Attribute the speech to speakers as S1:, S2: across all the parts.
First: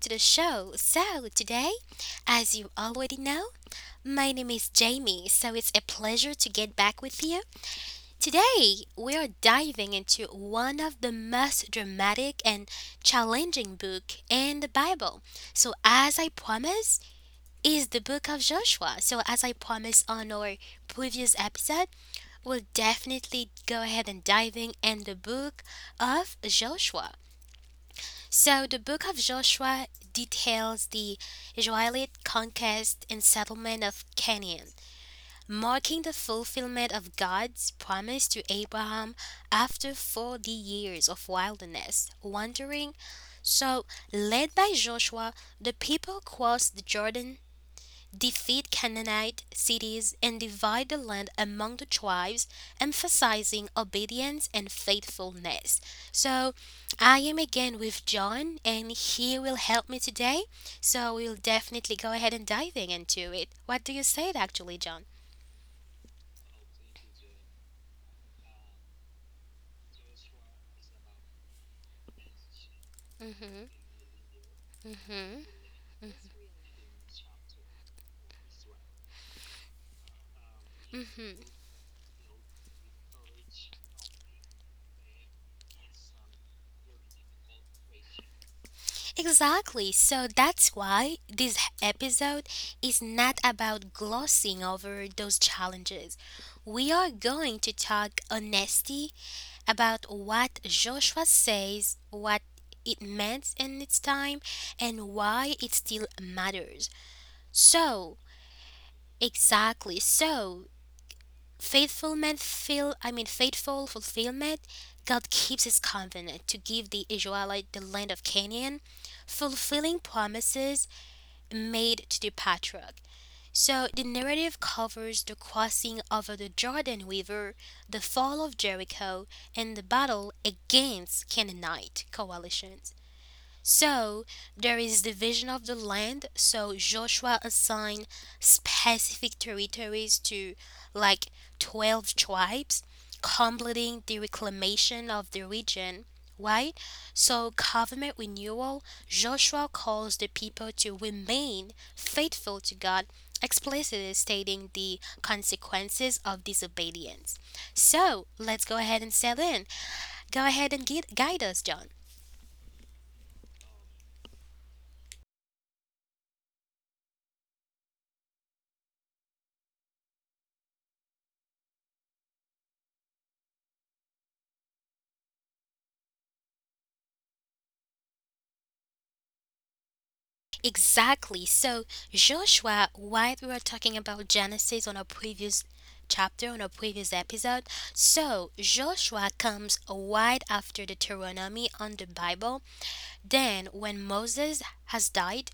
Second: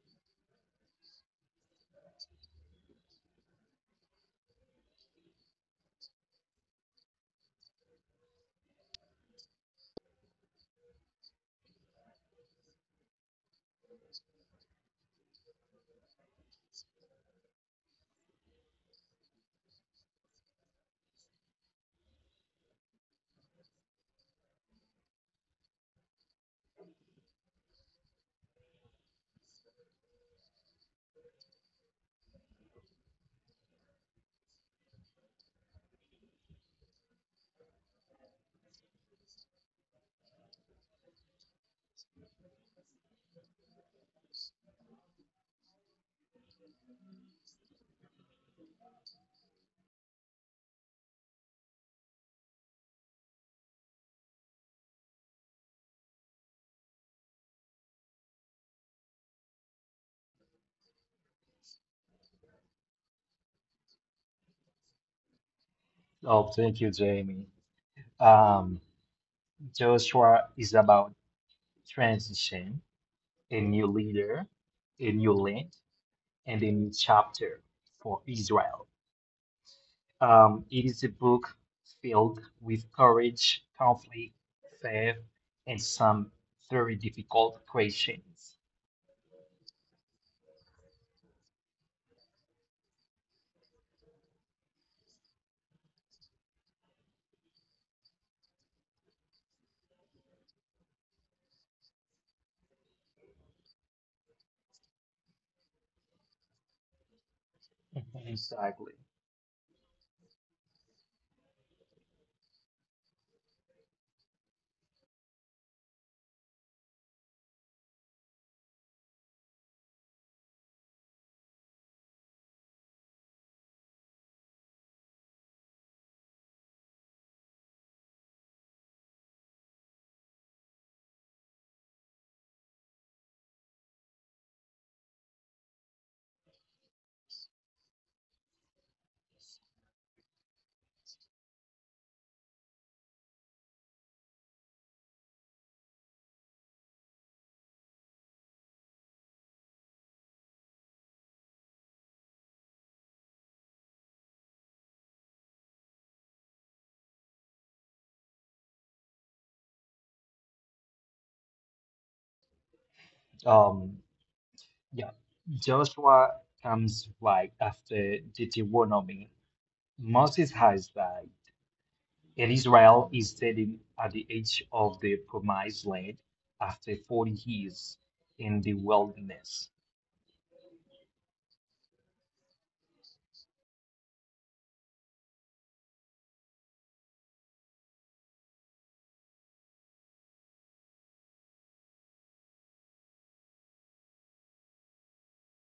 S1: to the show. Today, as you already know, my name is Jamie, so it's a pleasure to get back with you. Today, we are diving into one of the most dramatic and challenging book in the Bible. So, as I promised, is the book of Joshua. So, as I promised on our previous episode, we'll definitely go ahead and diving in the book of Joshua. So the book of Joshua details the Israelite conquest and settlement of Canaan, marking the fulfillment of God's promise to Abraham after 40 years of wilderness wandering. So, led by Joshua, the people crossed the Jordan, defeat Canaanite cities, and divide the land among the tribes, emphasizing obedience and faithfulness. So, I am again with John, and he will help me today. So, we'll definitely go ahead and diving into it. What do you say, actually, John?
S2: Oh, thank you, Jamie. Um, Joshua is about transition, a
S1: Mhm,
S2: new leader, a new
S1: mhm,
S2: land, and a new chapter for Israel. It is a
S1: mhm.
S2: book filled with courage, conflict, faith, and some very difficult questions.
S1: Exactly. So that's why this episode is not about glossing over those challenges. We are going to talk honesty about what Joshua says, what it meant in its time, and why it still matters.
S2: Mhm.
S1: So,
S2: Exactly.
S1: exactly. So, faithfulment feel I mean faithful fulfillment. God keeps his covenant to give the Israelite the land of Canaan, fulfilling promises made to the patriarch. So the narrative covers the crossing over the Jordan River, the fall of Jericho, and the battle against Canaanite coalitions. So there is division of the land. So Joshua assigned specific territories to, like, 12 tribes, completing the reclamation of the region. Right? So, covenant renewal, Joshua calls the people to remain faithful to God, explicitly stating the consequences of disobedience. So, let's go ahead and settle in. Go ahead and guide us, John.
S2: Um, yeah, Joshua comes right after Deuteronomy. Moses has died. And Israel is standing at the edge of the promised land after 40 years in the wilderness.
S1: Exactly. So, Joshua, while we were talking about Genesis on a previous chapter, on a previous episode, so Joshua comes right after Deuteronomy on the Bible. Then, when Moses has died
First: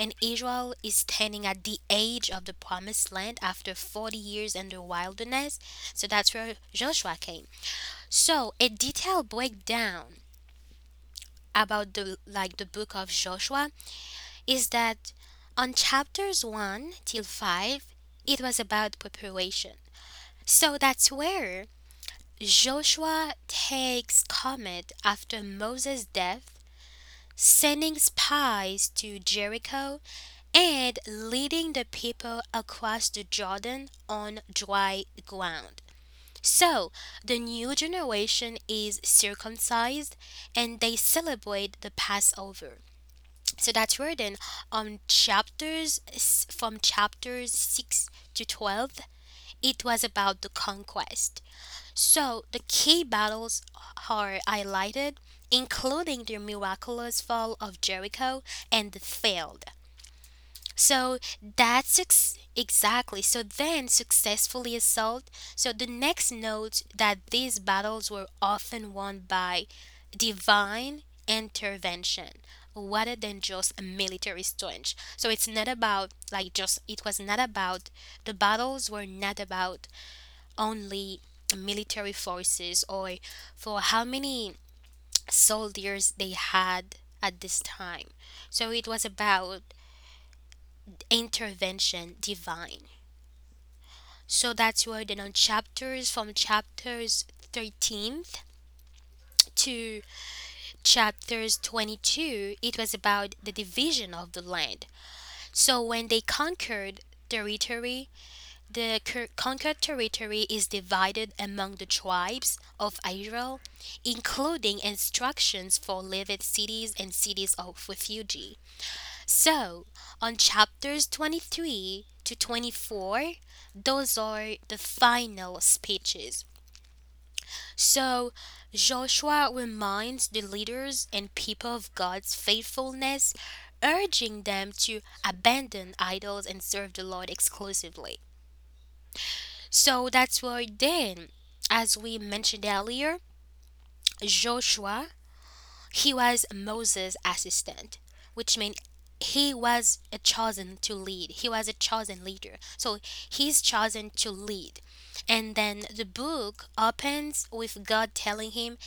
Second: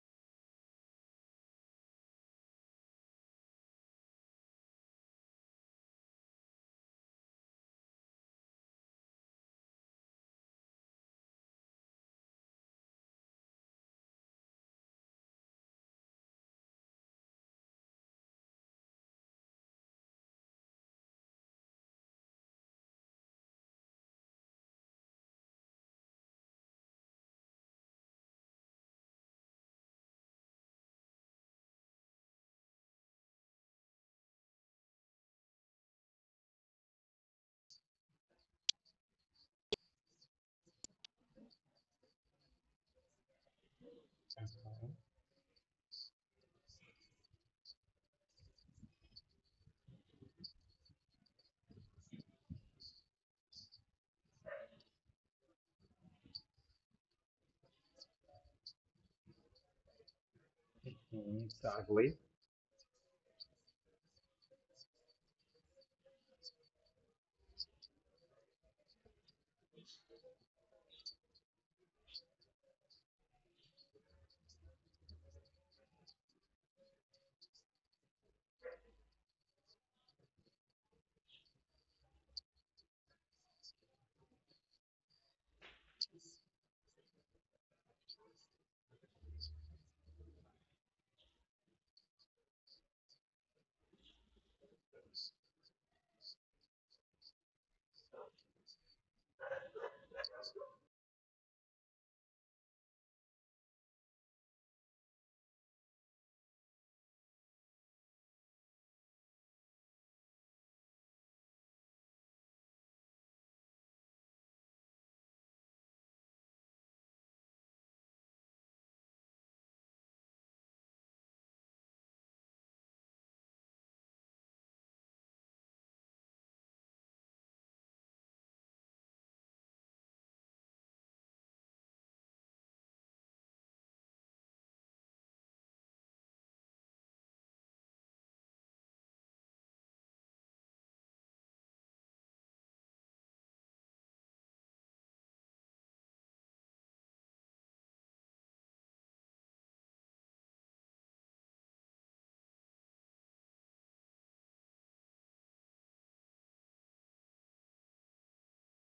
S1: and Israel is standing at the edge of the promised land after 40 years in the wilderness, so that's where Joshua came. So, a detailed breakdown about the book of Joshua is that on chapters 1 till 5, it was about preparation. So that's where Joshua takes comment after Moses' death, sending spies to Jericho and leading the people across the Jordan on dry ground. So, the new generation is circumcised and they celebrate the Passover. So that's where then from chapters 6 to 12, it was about the conquest. So the key battles are highlighted, including the miraculous fall of Jericho and the failed. So
S2: Mhm, exactly.
S1: exactly. So then successfully assault. So the next note that these battles were often won by divine intervention rather than just a military strength. So it's not about like just it was not about the battles were not about only military forces or for how many soldiers they had at this time. So it was about intervention divine. So that's worded on chapters 13th to chapters 22. It was about the division of the land. So when they conquered territory, the conquered territory is divided among the tribes of Israel, including instructions for living cities and cities of refuge. So, on chapters 23 to 24, those are the final speeches. So, Joshua reminds the leaders and people of God's faithfulness, urging them to abandon idols and serve the Lord exclusively. So, that's why then, as we mentioned earlier, Joshua, he was Moses' assistant, which means he was a chosen to lead. He was a chosen leader. So he's chosen to lead. And then the book opens with God telling him,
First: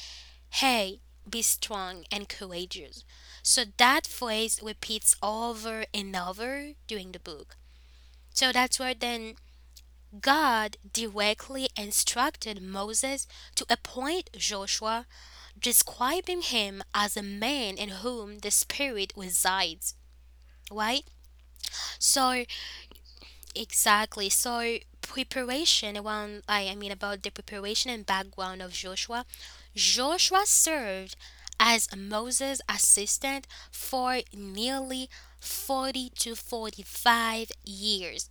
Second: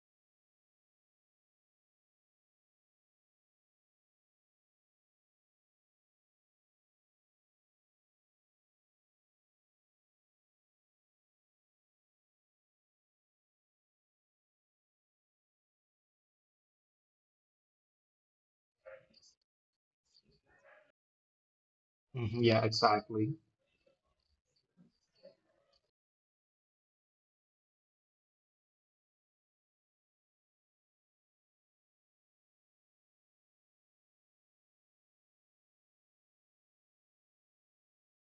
S1: "Hey, be strong and courageous." So that phrase repeats over and over during the book. So that's where then God directly instructed Moses to appoint Joshua, describing him as a man in whom the spirit resides, right?
S2: Mhm,
S1: So
S2: yeah, exactly.
S1: exactly. So preparation around I mean about the preparation and background of Joshua. Joshua served as Moses assistant for nearly 40 to 45 years,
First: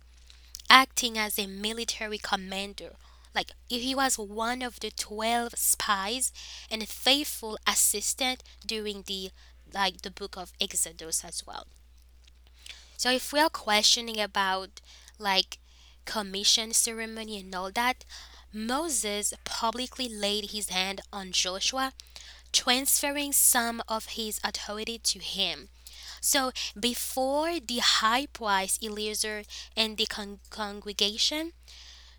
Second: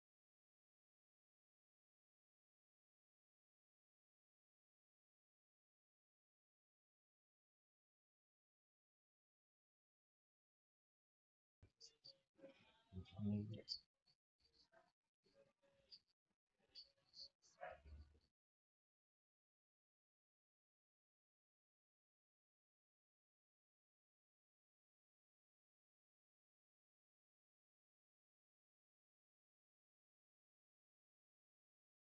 S1: acting as a military commander. Like, he was one of the 12 spies and a faithful assistant during the book of Exodus as well. So if we
S2: Mhm,
S1: are
S2: yes.
S1: questioning about, like, commission ceremony and all that, Moses publicly laid his hand on Joshua, transferring some of his authority to him. So before the high priest Eleazar and the congregation,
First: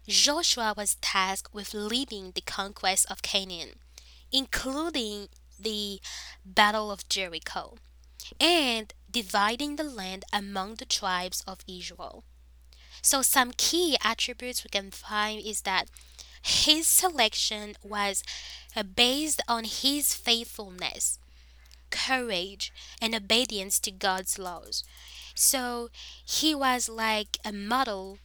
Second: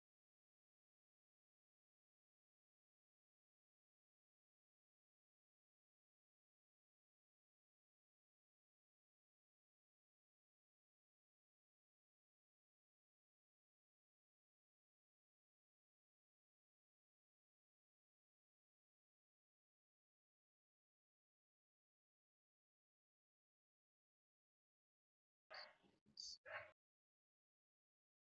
S1: Joshua was tasked with leading the conquest of Canaan, including the Battle of Jericho, and dividing the land among the tribes of Israel. So, some key attributes we can find is that his selection was based on his faithfulness. Courage and obedience to God's laws. So he was like a model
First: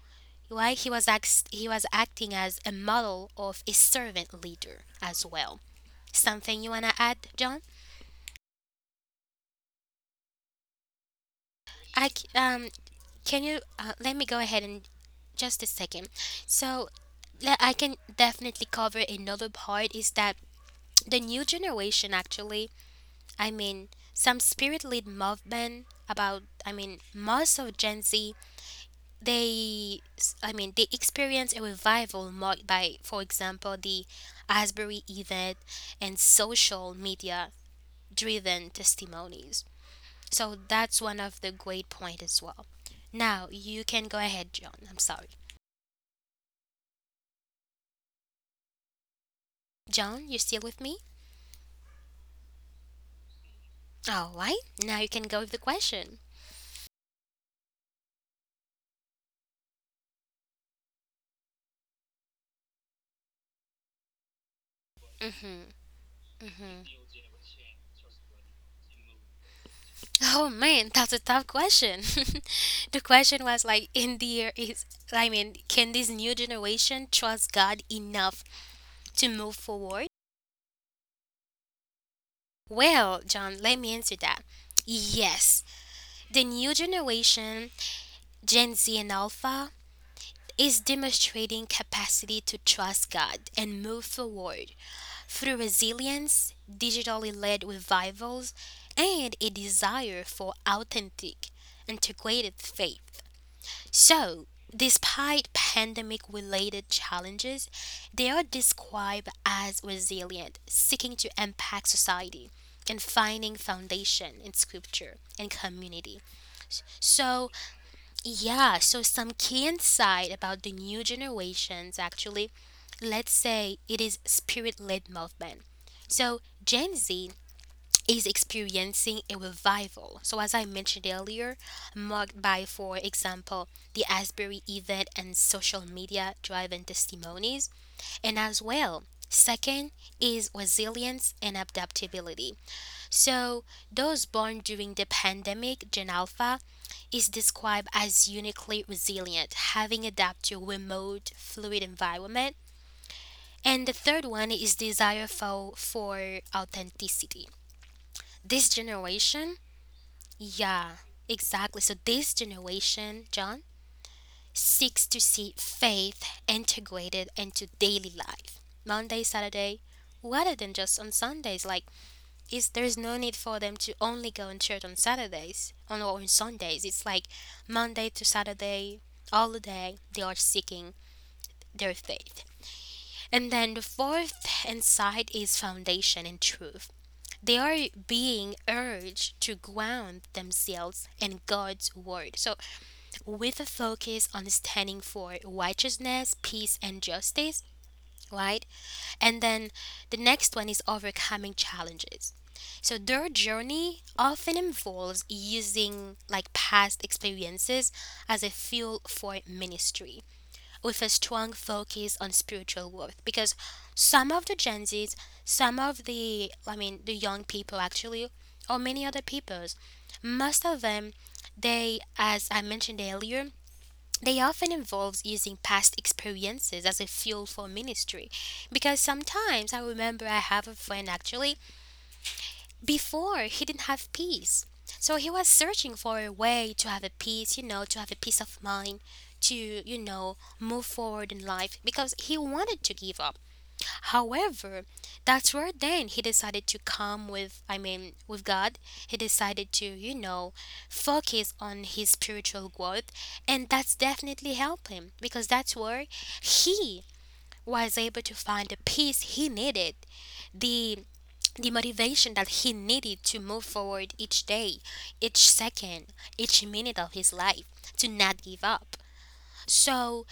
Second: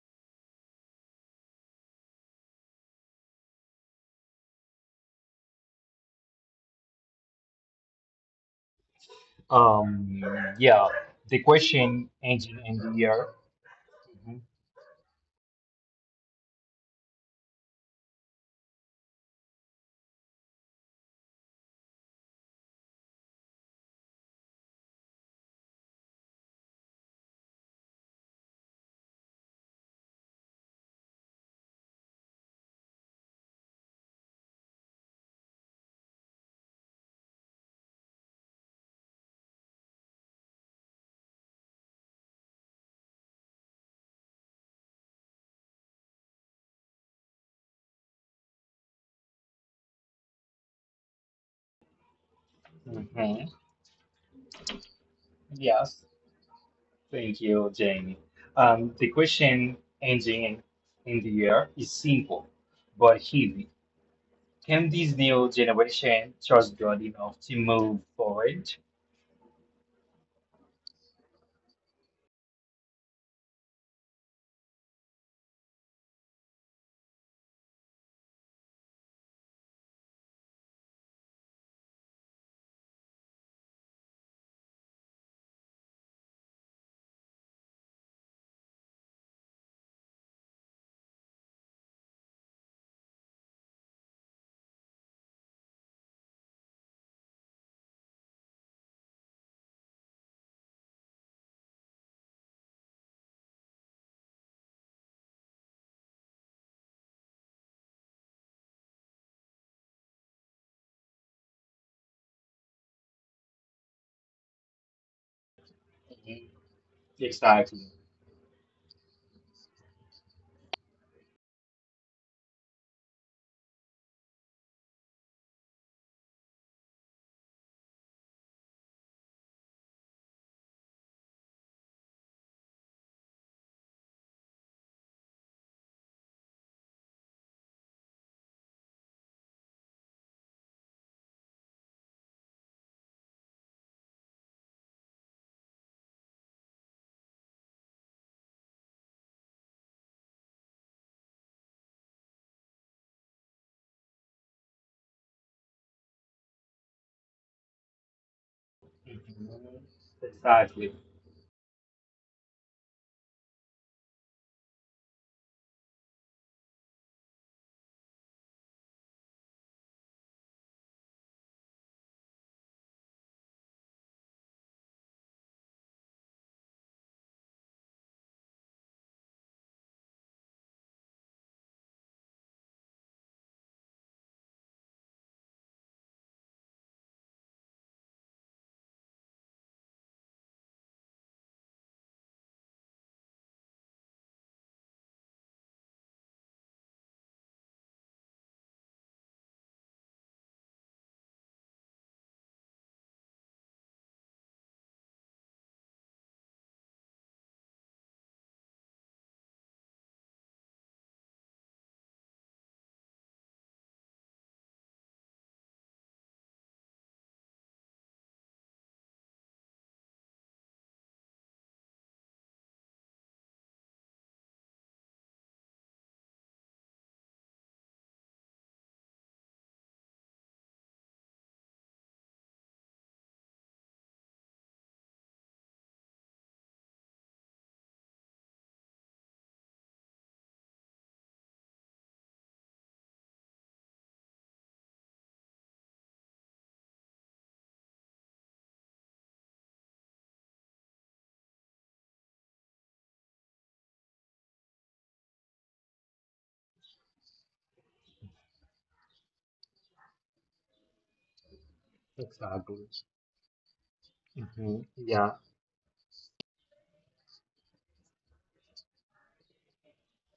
S1: why he was ex- he was acting as a model of a servant leader as well. Something you wanna add, John?
S2: Um, yeah, the
S1: I
S2: question
S1: c-
S2: engine
S1: um,
S2: in the air.
S1: can you let me go
S2: Mhm.
S1: ahead and just a second. So, I can definitely cover another part is that the new generation actually, I mean, some spirit led movement about, I mean, most of Gen Z, they s- I mean they experienced a revival marked by, for example, the Asbury event and social media driven testimonies. So that's one of the great point as well. Now you can go ahead, John. I'm sorry, John, you still with me?
S2: Mhm,
S1: All right, now you can go with the
S2: yes.
S1: question.
S2: Thank you, Jamie. The question engine in the air is simple but heavy. Can this new
S1: Mm-hmm,
S2: generation trust
S1: mm-hmm.
S2: God enough to move forward?
S1: Oh man, that's a tough question. The question was like, in the year is, I mean, can this new generation trust God enough to move forward? Well, John, let me answer that. Yes, the new generation, Gen Z and Alpha, is demonstrating capacity to trust God and move forward through resilience, digitally led revivals, and a desire for authentic, integrated faith. So, despite pandemic related challenges, they are described as resilient, seeking to impact society and finding foundation in scripture and community.
S2: Mhm.
S1: So,
S2: Exactly.
S1: yeah, so some key insight about the new generations actually, let's say it is spirit led movement. So, Gen Z is experiencing a revival. So, as I mentioned earlier, marked by, for example, the Asbury event and social media driven testimonies. And as well, second is resilience and adaptability. So, those born during the pandemic, Gen Alpha, is described as uniquely resilient, having adapted to remote, fluid environment. And the third one is desire for authenticity. This generation,
S2: Mhm. Exactly.
S1: yeah, exactly. So this generation, John, seeks to see faith integrated into daily life. Monday, Saturday, rather than just on Sundays. Like, is there's no need for them to only go in church on Saturdays on or on Sundays. It's like Monday to Saturday, all the day they are seeking their faith. And then the fourth insight is foundation and truth. They are being urged to ground themselves in God's word. So with a focus on standing for righteousness, peace, and justice, right? And then the next one is overcoming challenges. So their journey often involves using, like, past experiences as a fuel for ministry with a strong focus on spiritual growth, because some of the Gen Zs, some of the I mean the young people actually, or many other peoples, most of them, they, as I mentioned earlier, they often involve using past experiences as a fuel for ministry. Because sometimes I remember I have a friend actually, before he didn't have peace. So he was searching for a way to have a peace, you know, to have a peace of mind, to, you know, move forward in life because he wanted to give up. However, that's where then he decided to come with, I mean, with God. He decided to, you know, focus on his spiritual growth. And that's definitely helped him because that's where he was able to find the peace he needed, the the motivation that he
S2: Exactly.
S1: needed to move forward each day,
S2: Yeah.
S1: each second, each minute of his life, to not give up. So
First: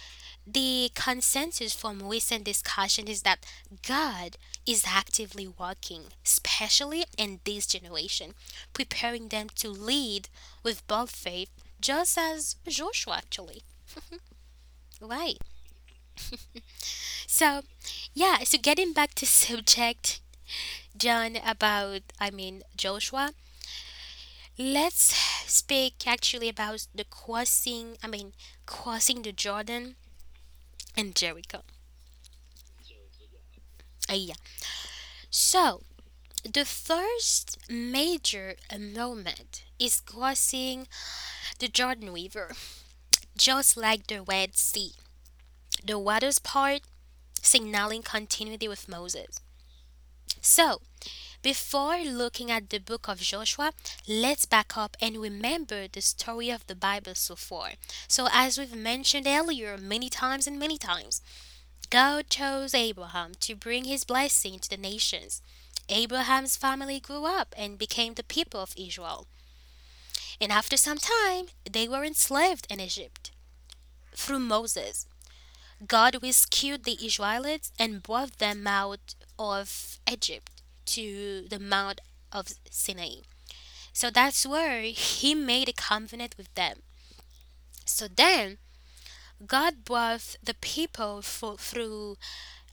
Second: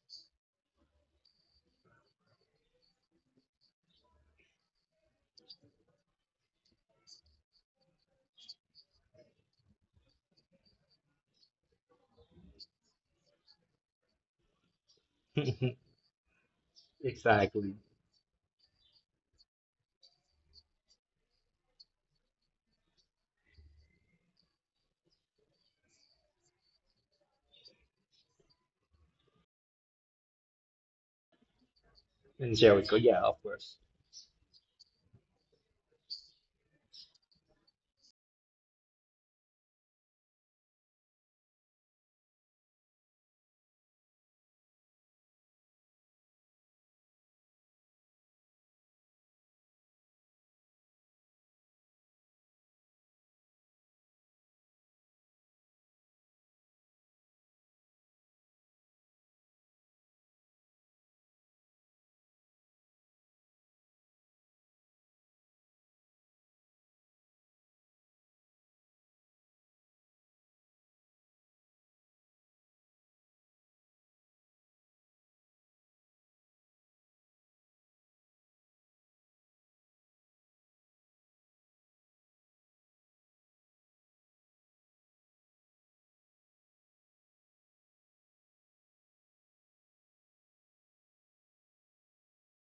S1: the consensus from recent discussion is that God is actively working, especially in this generation, preparing them to lead with bold faith, just as Joshua actually. Right. So,
S2: Exactly.
S1: yeah, so getting back to subject, John, about, I mean, Joshua, let's speak actually about the crossing, I mean, crossing the Jordan and Jericho.
S2: And Jericho, yeah, of course.
S1: Uh, yeah. So, the first major moment is crossing the Jordan River, just like the Red Sea. The waters part, signaling continuity with Moses. So, before looking at the book of Joshua, let's back up and remember the story of the Bible so far. So, as we've mentioned earlier many times and many times, God chose Abraham to bring his blessing to the nations. Abraham's family grew up and became the people of Israel. And after some time, they were enslaved in Egypt. Through Moses, God rescued the Israelites and brought them out of Egypt to the Mount of Sinai. So that's where he made a covenant with them. So then, God brought the people through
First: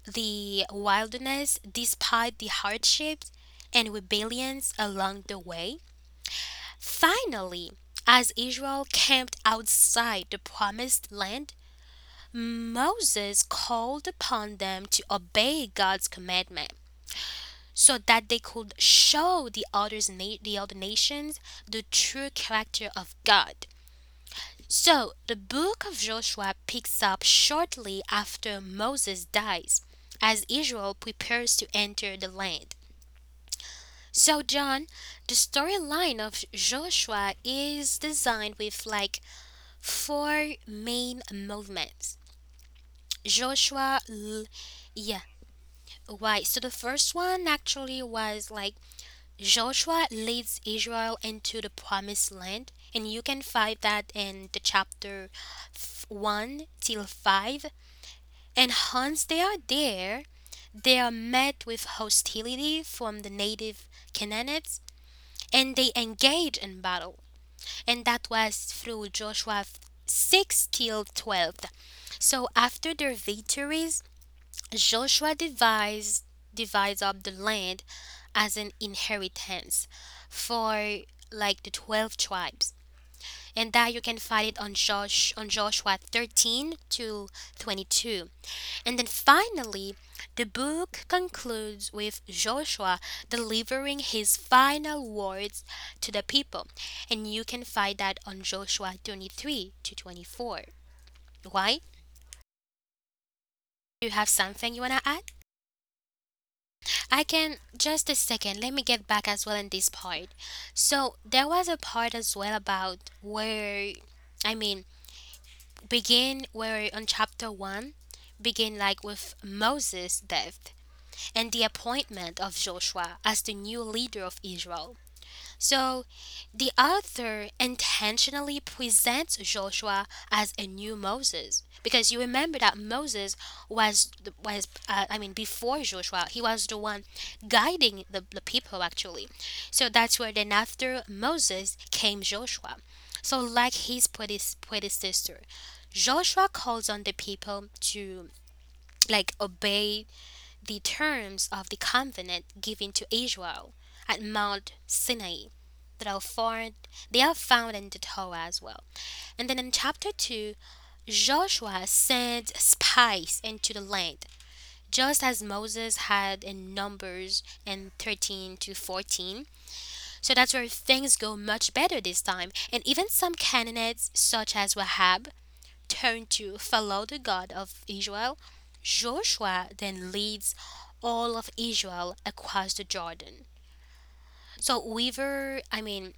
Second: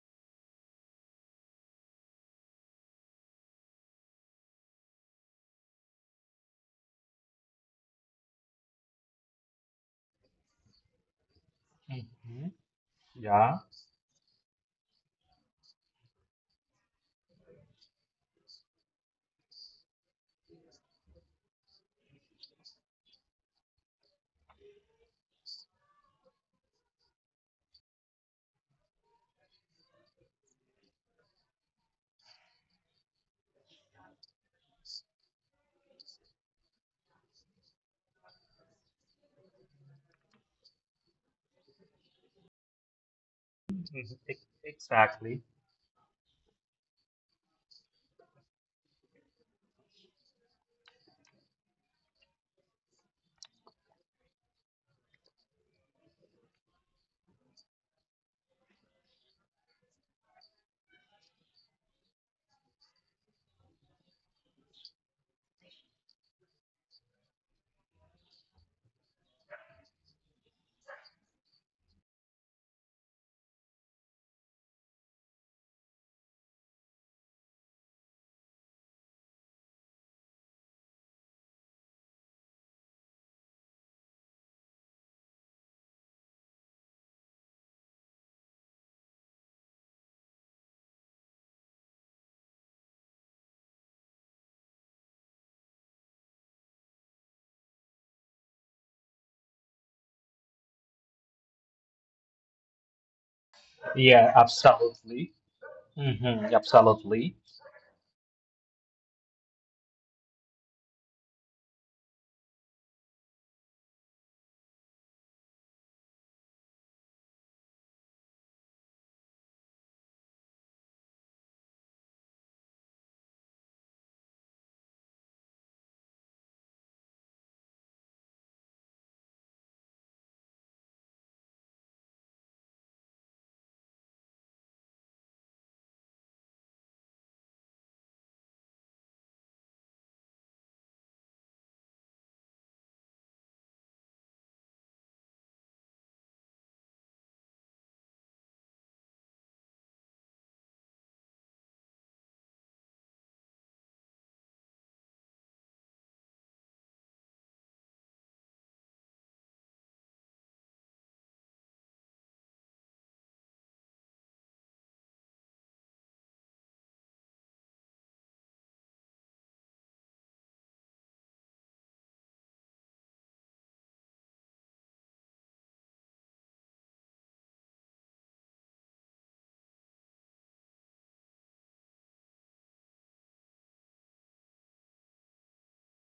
S1: the wilderness despite the hardships and rebellions along the way. Finally, as Israel camped outside the promised land,
S2: hmm
S1: Moses
S2: Yeah.
S1: called upon them to obey God's commandment so that they could show the other nations the true character of God. So the book of Joshua picks up shortly after Moses dies as Israel prepares to enter the land. So John, the storyline of Joshua is designed with like four main movements. Joshua,
S2: Mhm.
S1: l- yeah.
S2: Exactly.
S1: Right. So the first one actually was like Joshua leads Israel into the promised land. And you can find that in the chapter 1 till 5. And once they are there, they are met with hostility from the native Canaanites and they engage in battle. And that was through Joshua 6 till 12. So after their victories, Joshua divides up the land as an inheritance for like the 12 tribes. And that you can find it on Joshua 13 to 22. And then finally, the book concludes with Joshua delivering his final words to the people. And you can find that on Joshua 23 to 24. Why? You have
S2: Yeah,
S1: something you want to add?
S2: absolutely. hmm
S1: I
S2: Absolutely.
S1: can just a second. Let me get back as well in this part. So there was a part as well about where, I mean, begin where on chapter one, begin like with Moses' death and the appointment of Joshua as the new leader of Israel. So, the author intentionally presents Joshua as a new Moses because you remember that Moses was was, I mean before Joshua he was the one guiding the people actually. So that's where then after Moses came Joshua. So like his predecessor, Joshua calls on the people to like obey the terms of the covenant given to Israel at Mount Sinai that are found in the Torah as well. And then in chapter two, Joshua sends spies into the land, just as Moses had in Numbers and 13 to 14. So that's where things go much better this time. And even some Canaanites such as Wahab turn to follow the God of Israel, Joshua then leads all of Israel across the Jordan. So Weaver, I mean,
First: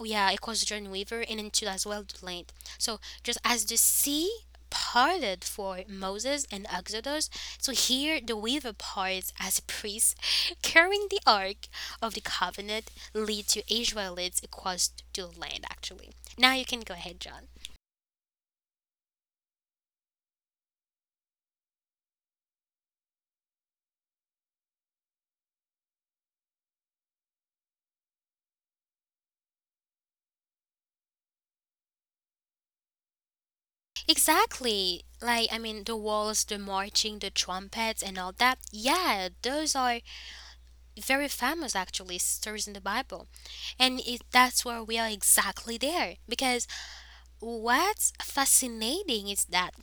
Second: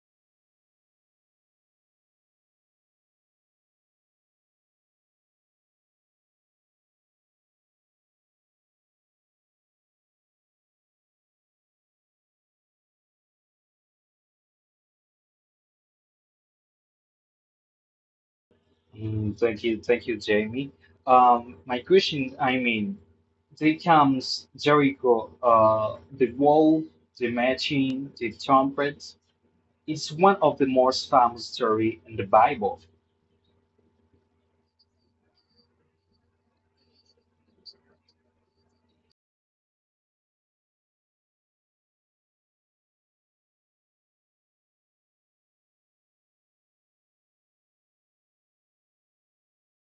S1: yeah, across the Jordan Weaver and into as well the land. So just as the sea parted for Moses and Exodus, so here the Weaver parts as priests carrying the Ark of the Covenant lead to Israelites across the land actually. Now you can go ahead, John.
S2: Mm, thank you, thank you, Jamie. My question, there comes Jericho, the wall, the machine, the trumpet. It's one of the most famous story in the Bible.
S1: Exactly. Like, I mean, the walls, the marching, the trumpets, and all that. Yeah, those are very famous, actually, stories in the Bible. And that's where we are exactly there. Because what's fascinating is that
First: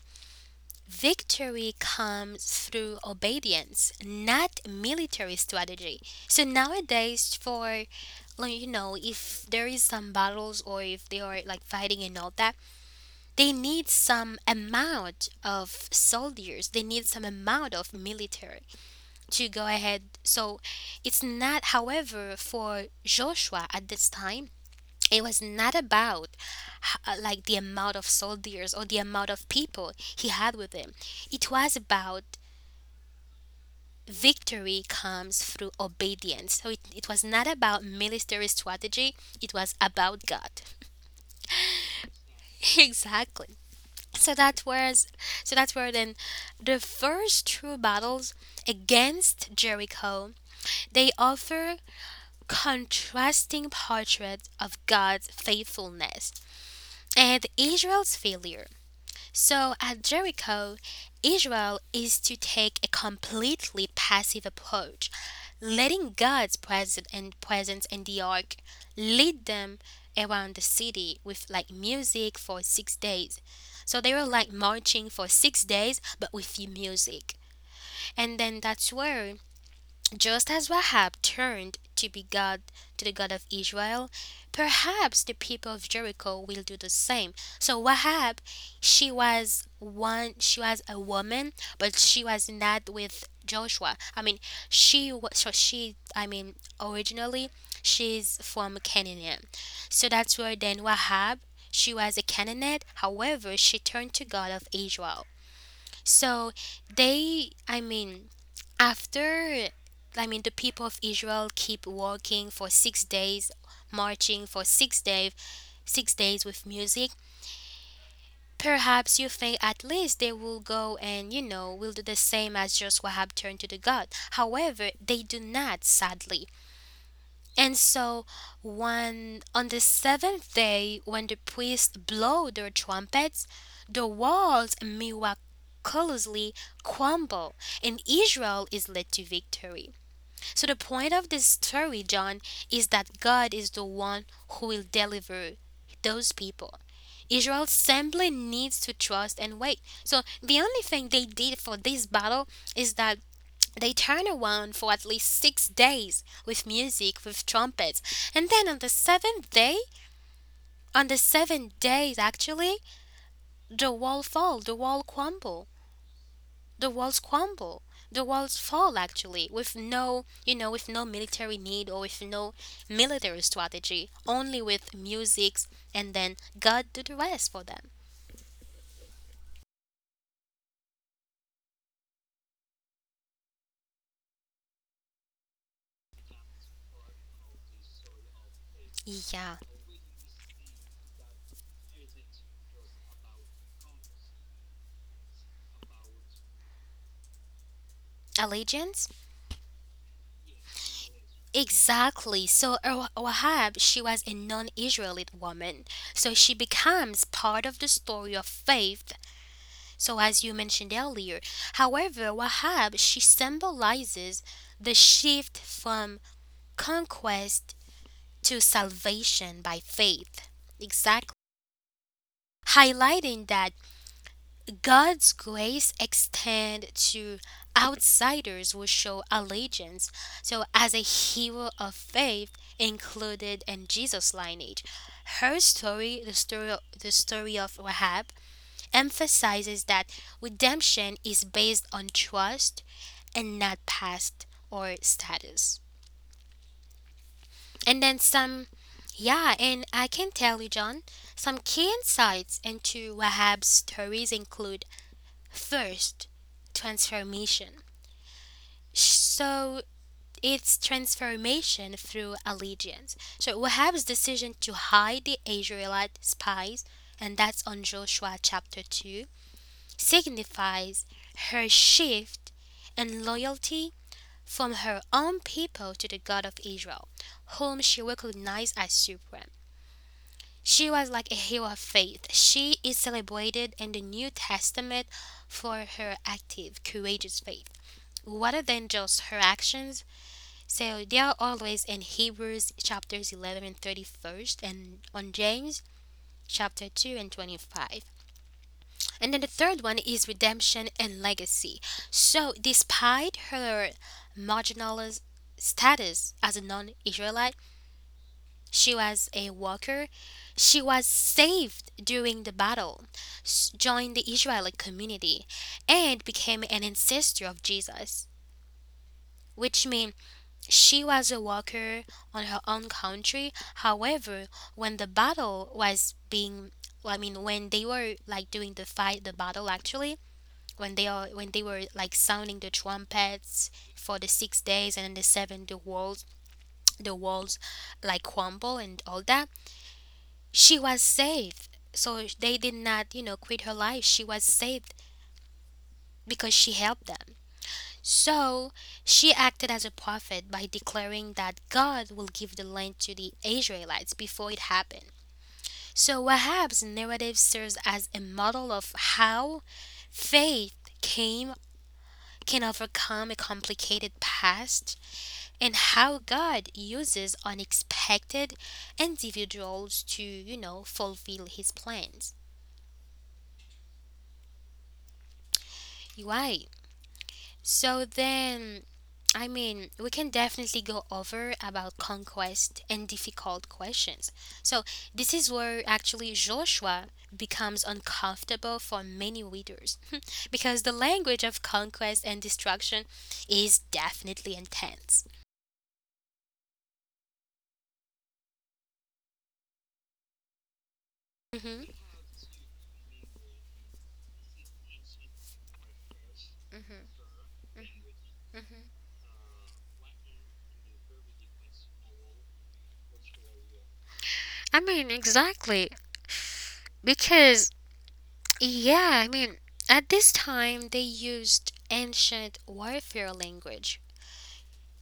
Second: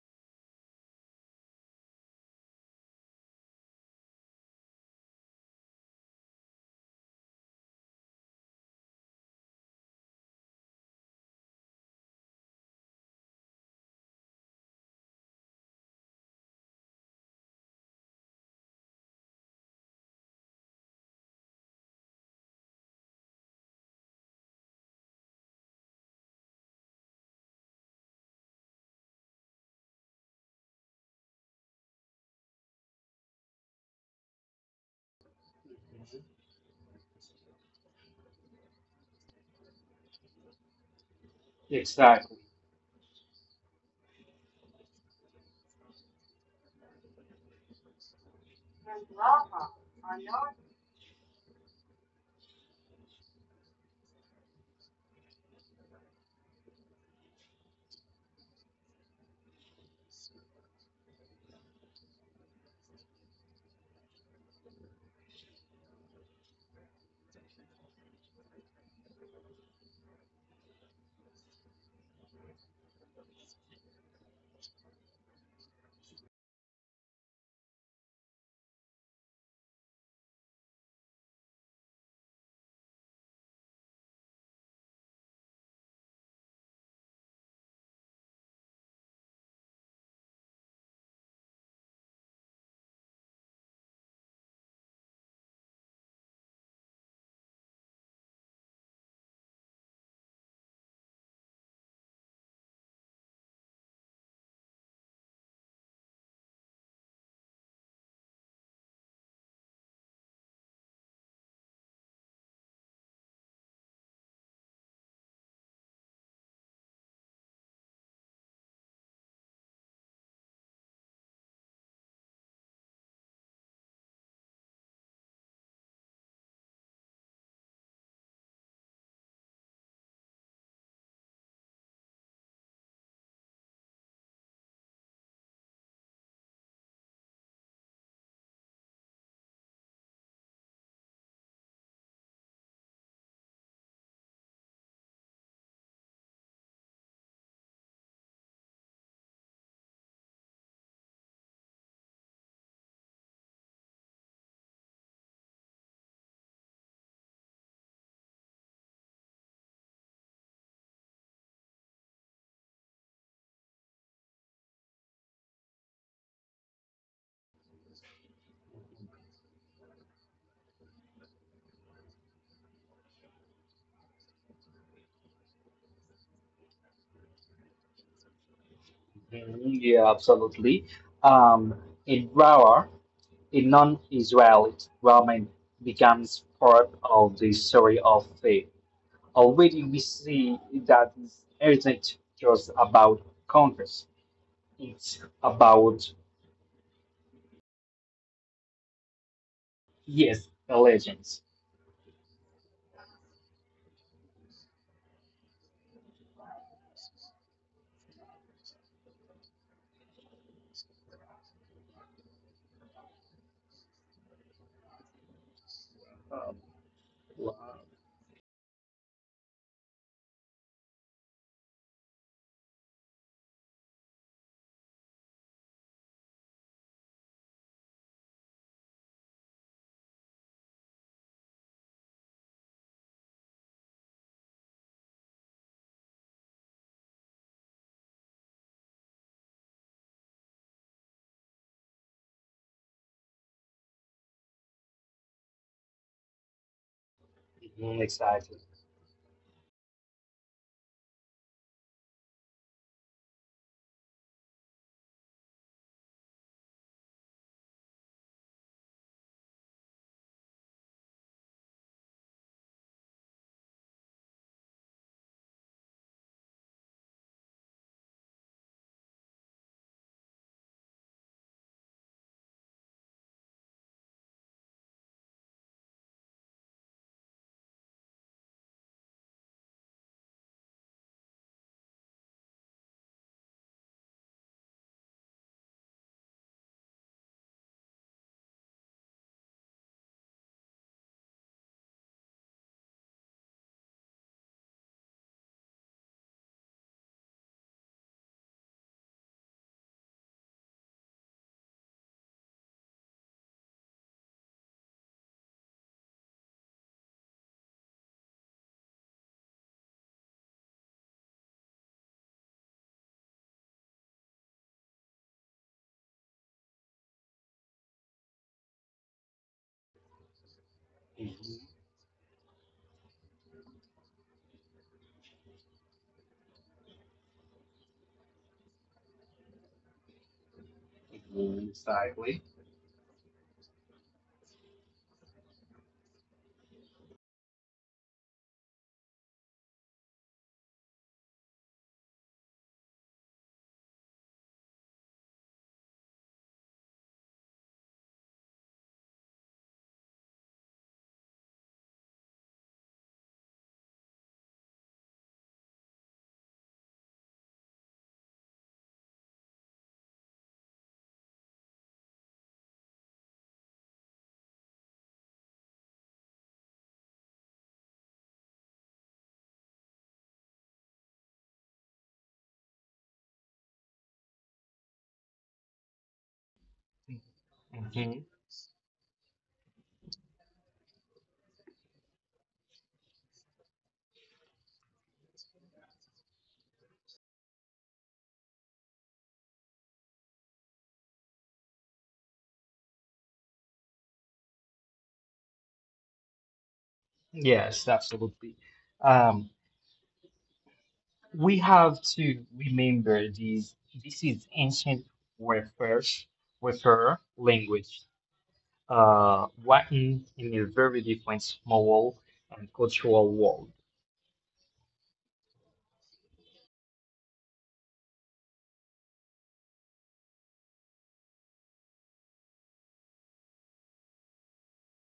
S1: victory comes through obedience, not military strategy. So nowadays, for like, if there is some battles or if they are like fighting and all that, they need some amount of soldiers, they need some amount of military to go ahead. So it's not, however, for Joshua at this time. It was not about like the amount of soldiers or the amount of people he had with him. It was about victory comes through obedience. So it was not about military strategy, it was about God.
S2: Exactly.
S1: Exactly. So that was so that were then the first true battles against Jericho. They offer contrasting portraits of God's faithfulness and Israel's failure. So at Jericho, Israel is to take a completely passive approach letting God's presence and presence in the ark lead them around the city with like music for 6 days. So they were like marching for 6 days, but with the music. And then that's where just as Rahab turned to be God to the God of Israel, perhaps the people of Jericho will do the same. So Rahab, she was a woman, but she was not with Joshua. I mean, she was so she I mean originally she's from Canaan. So that's where then Rahab she was a Canaanite, however, she turned to God of Israel. So they, I mean, after, I mean, the people of Israel keep walking for 6 days, marching for 6 days, 6 days with music. Perhaps you think at least they will go and will do the same as Joshua have turned to the God. However, they do not, sadly. And so, one on the seventh day, when the priests blow their trumpets, the walls miraculously crumble, and Israel is led to victory. So, the point of this story, John, is that God is the one who will deliver those people. Israel simply needs to trust and wait. So, the only thing they did for this battle is that they turn around for at least 6 days with music, with trumpets, and then on the seventh day, on the 7 days actually, the wall fall, the wall crumble, the walls fall actually, with no, with no military need or with no military strategy, only with music, and then God do the rest for them.
S2: Mhm, yeah, absolutely. Um, in Brahma, a non-Israelite Brahmin becomes part of the story of faith.
S1: Yeah,
S2: Already we see that it's not just about conquest. It's about
S1: allegiance.
S2: yes legends
S1: Exactly. So Rahab, she was a non-Israelite woman. So she becomes part of the story of faith. So as you mentioned earlier, however, Rahab, she symbolizes the shift from
S2: um,
S1: conquest to salvation by faith. Exactly. Highlighting that God's grace extend to outsiders who show allegiance. So as a hero of faith included in Jesus' lineage. Her story, the story of Rahab, emphasizes that redemption is based on trust and not past or status. And then
S2: exactly.
S1: some yeah, and I can tell you, John, some key insights into Rahab's stories include First, transformation. So it's transformation through allegiance. So Wahab's decision to hide the Israelite spies, and that's on Joshua chapter 2, signifies her shift in loyalty from her own people to the God of Israel, whom she recognized as supreme. She was like a hero of faith. She is celebrated in the New Testament for her active, courageous faith, rather than just her actions. So they are always in Hebrews chapters 11 and 31st and on James chapter 2 and 25. And then the third one is redemption and legacy. So despite her marginalized status as a non-Israelite, she was a worker. She was saved during the battle, joined the Israelite community, and became an ancestor of Jesus, which means she was a
S2: Mhm.
S1: worker on her own country. However, when the battle was being, well, I mean, when they were like doing the fight, the battle actually, when they were like
S2: Exactly.
S1: sounding the trumpets for the six days and the seven, the walls, like crumble and all that. She was saved, so they did not, quit her life. She was saved because she helped them. So she acted as a prophet by declaring that God will give the land to the Israelites before it happened. So Wahab's narrative serves as a model of how faith came can overcome a complicated past and how God uses unexpected individuals to, fulfill his plans. Right. So
S2: Mhm.
S1: then I mean, we can definitely go over about conquest and difficult questions. So, this is where actually Joshua becomes uncomfortable for many readers because the language of conquest and destruction is definitely intense.
S2: Yes, absolutely. um, we
S1: Hmm.
S2: have to remember these this is ancient warfare warfare
S1: Hmm.
S2: language, written in a very different moral and cultural world.
S1: I mean, exactly. Because, yeah, I mean, at this time they used ancient warfare language.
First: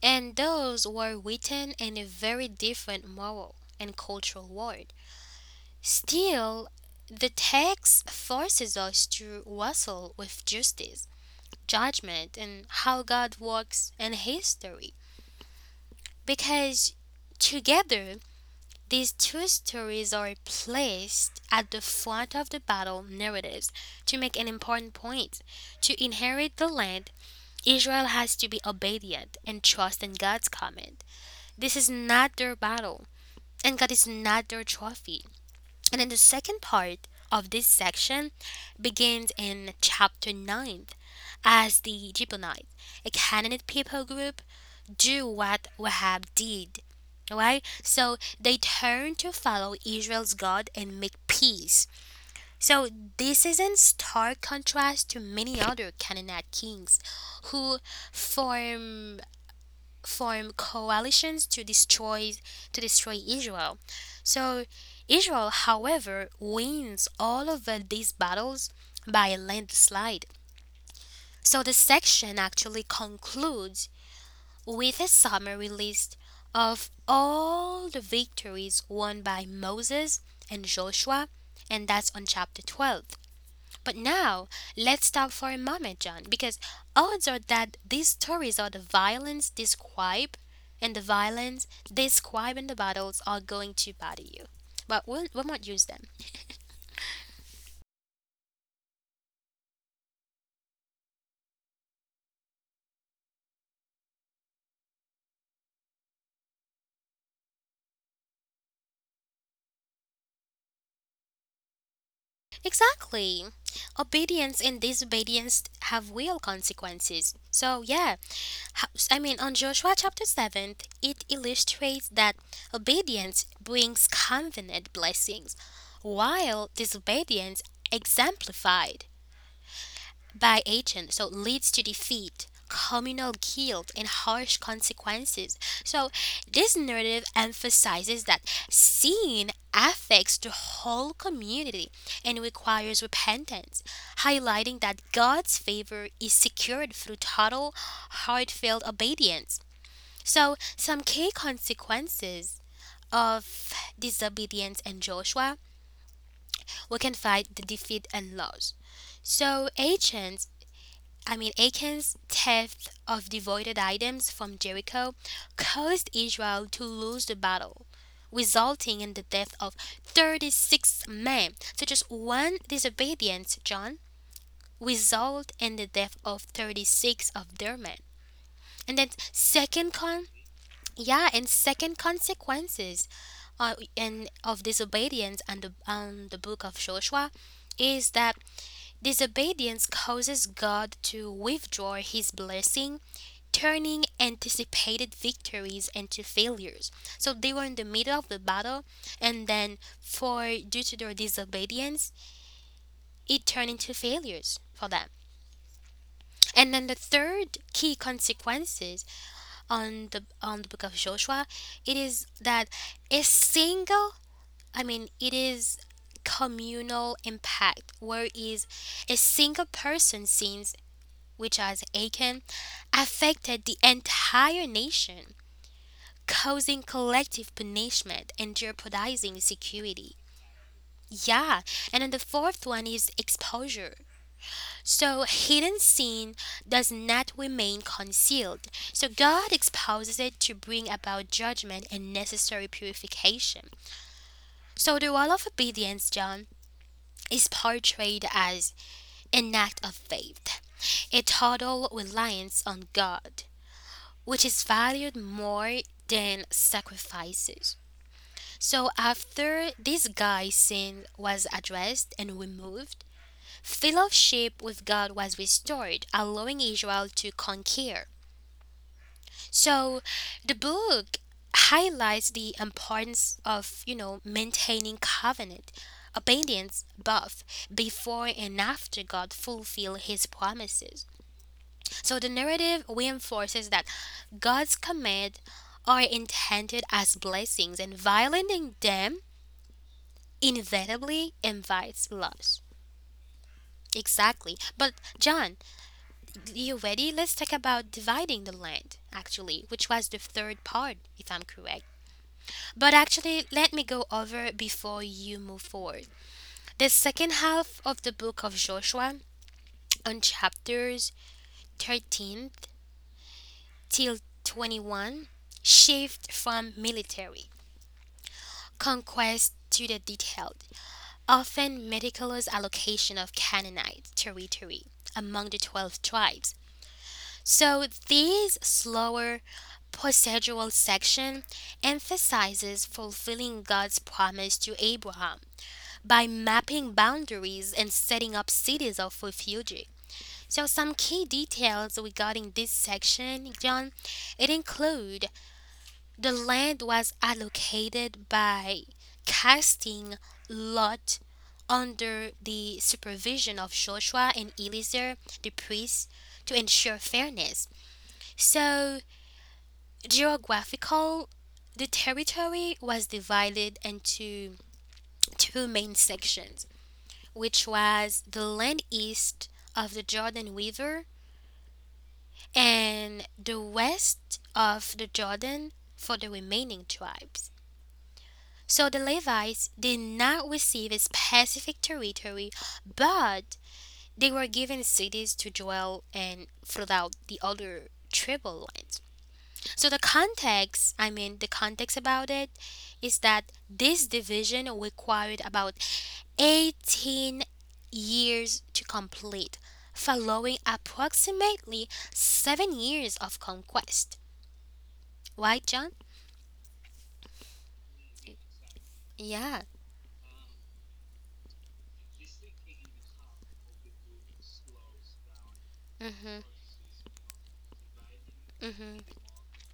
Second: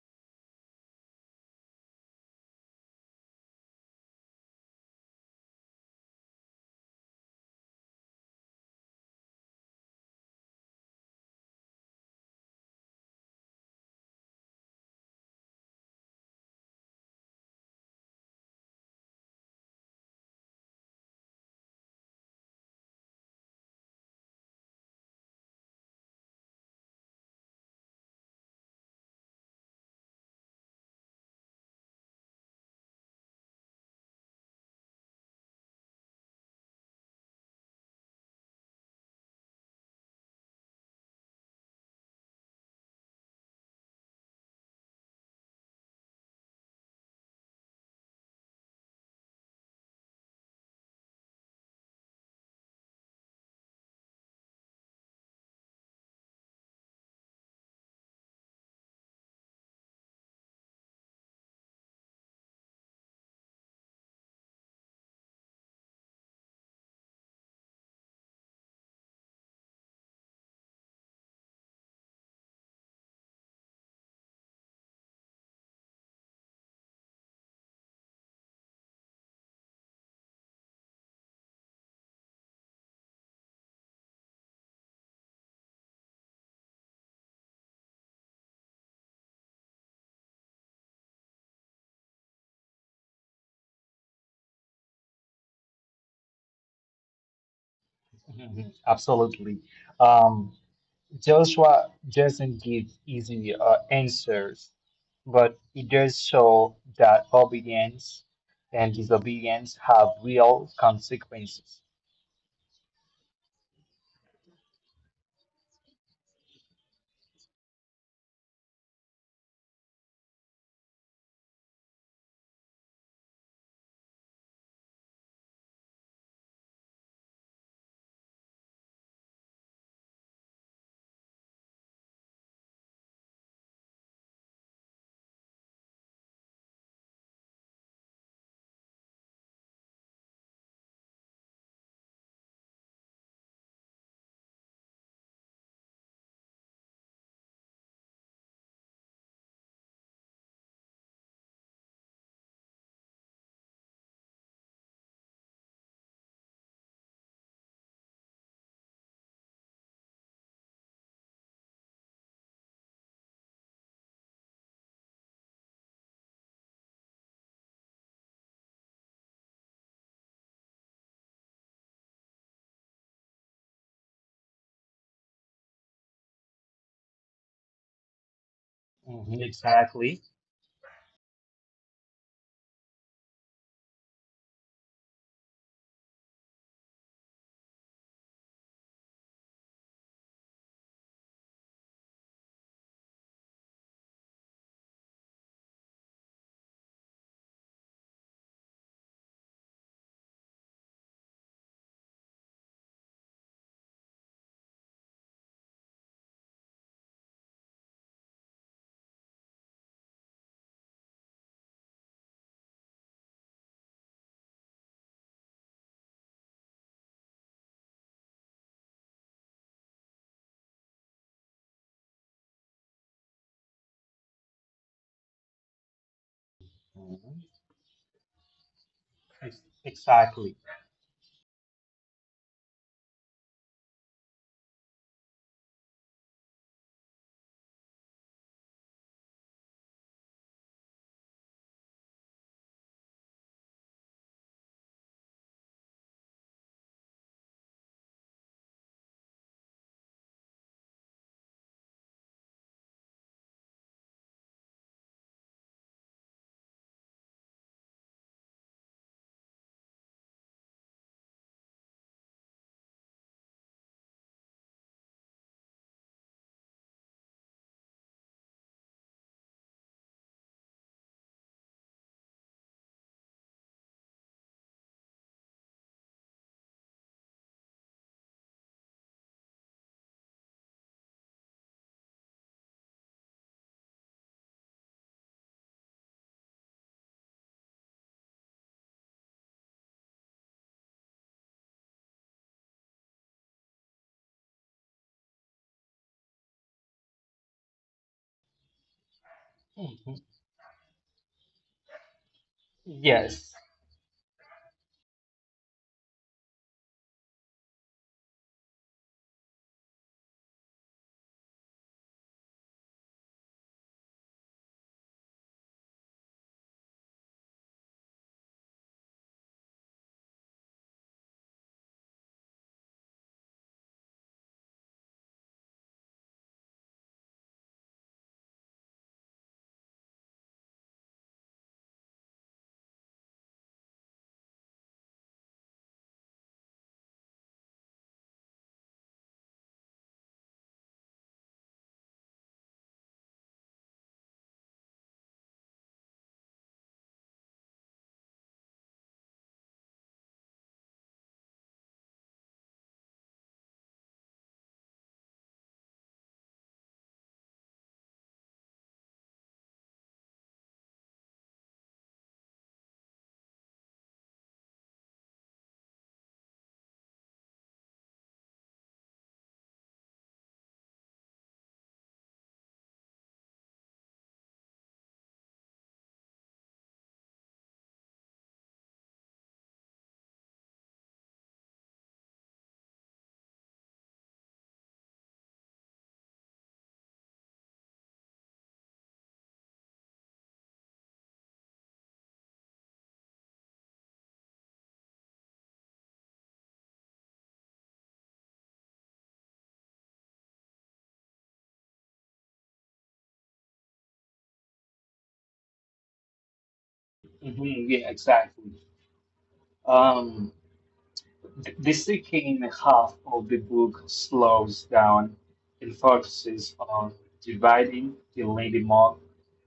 S1: And those were written in a very different moral and cultural world. Still, the text forces us to wrestle with justice, judgment, and how God works in history. Because together, these two stories are placed at the front of the battle narratives to make an important point. To inherit the land, Israel has to be obedient and trust in God's command. This is not their battle, and God is not their trophy. And then the second part of this section begins in chapter 9 as the Gibeonites, a Canaanite people group, do what Wahab did. Right? So they turn to follow Israel's God and make peace. So this is in stark contrast to many other Canaanite kings who form form coalitions to destroy Israel. So Israel, however, wins all of these battles by a landslide. So the section actually concludes with a summary list of all the victories won by Moses and Joshua, and that's on chapter 12. But now, let's stop for a moment, John, because odds are that these stories of the violence describe and the violence describe and the battles are going to bother you. But we will not use them.
S2: Mhm, absolutely. um, Joshua doesn't give easy answers, but he does show that obedience and disobedience have real consequences.
S1: Exactly. Obedience and disobedience have real consequences. So, yeah, on Joshua chapter 7, it illustrates that obedience brings covenant blessings, while disobedience exemplified by agent so leads to defeat communal guilt and harsh consequences. So this narrative emphasizes that sin affects the whole community and requires repentance, highlighting that God's favor is secured through total heartfelt obedience. So some key consequences of disobedience in Joshua, we can find the defeat and loss. So, Achan's theft of devoted items from Jericho caused Israel to lose the battle, resulting in the death of 36 men. So just one disobedience, John, result in the death of 36 of their men. And then
S2: Mhm, exactly.
S1: second consequences and of disobedience and on the book of Joshua is that disobedience causes God to withdraw his blessing, turning anticipated victories into failures. So they were in the middle of the battle, and then for due to their disobedience, it turned into failures for them. And then the third key consequences on the book of Joshua, it is that a single, I mean, it is communal impact, where is a single person's sins, which as Achan, affected the entire nation, causing
S2: Mhm,
S1: collective punishment and jeopardizing security.
S2: exactly.
S1: Yeah, and then the fourth one is exposure. So hidden sin does not remain concealed. So God exposes it to bring about judgment and necessary purification. So the wall of obedience, John, is portrayed as an act of faith, a total reliance on God, which is valued more than sacrifices. So after this guy's sin was addressed and removed, fellowship with God was restored, allowing Israel to conquer. So the book highlights the importance of, maintaining covenant obedience both before and after God fulfill his promises. So the narrative reinforces that God's command are intended as blessings and violating them inevitably invites loss. Exactly. But John, you ready? Let's talk about dividing the land, actually, which was
S2: Mhm,
S1: the third part, if I'm correct. But actually,
S2: yes.
S1: let me go over before you move forward. The second half of the book of Joshua, on chapters 13 till 21, shift from military conquest to the detailed Often, Medicalo's allocation of Canaanite territory among the 12 tribes. So, this slower procedural section emphasizes fulfilling God's promise to Abraham by mapping boundaries and setting up cities of refuge. So, some key details regarding this section, John, it include the land was allocated by casting lot under the supervision of Joshua and Eliezer the priests to ensure fairness. So, geographical the territory was divided into two main sections, which was the land east of the Jordan River and the west of the Jordan for the remaining tribes. So the Levites did not receive a specific territory, but they were given cities to dwell in throughout the other tribal lines. So the context about it is that this division required about 18 years to complete, following approximately 7 years of conquest. Right, John?
S2: Mhm, yeah, exactly.
S1: Yeah.
S2: Um, the second half of the book slows down and
S1: Mhm.
S2: focuses on dividing the lady mob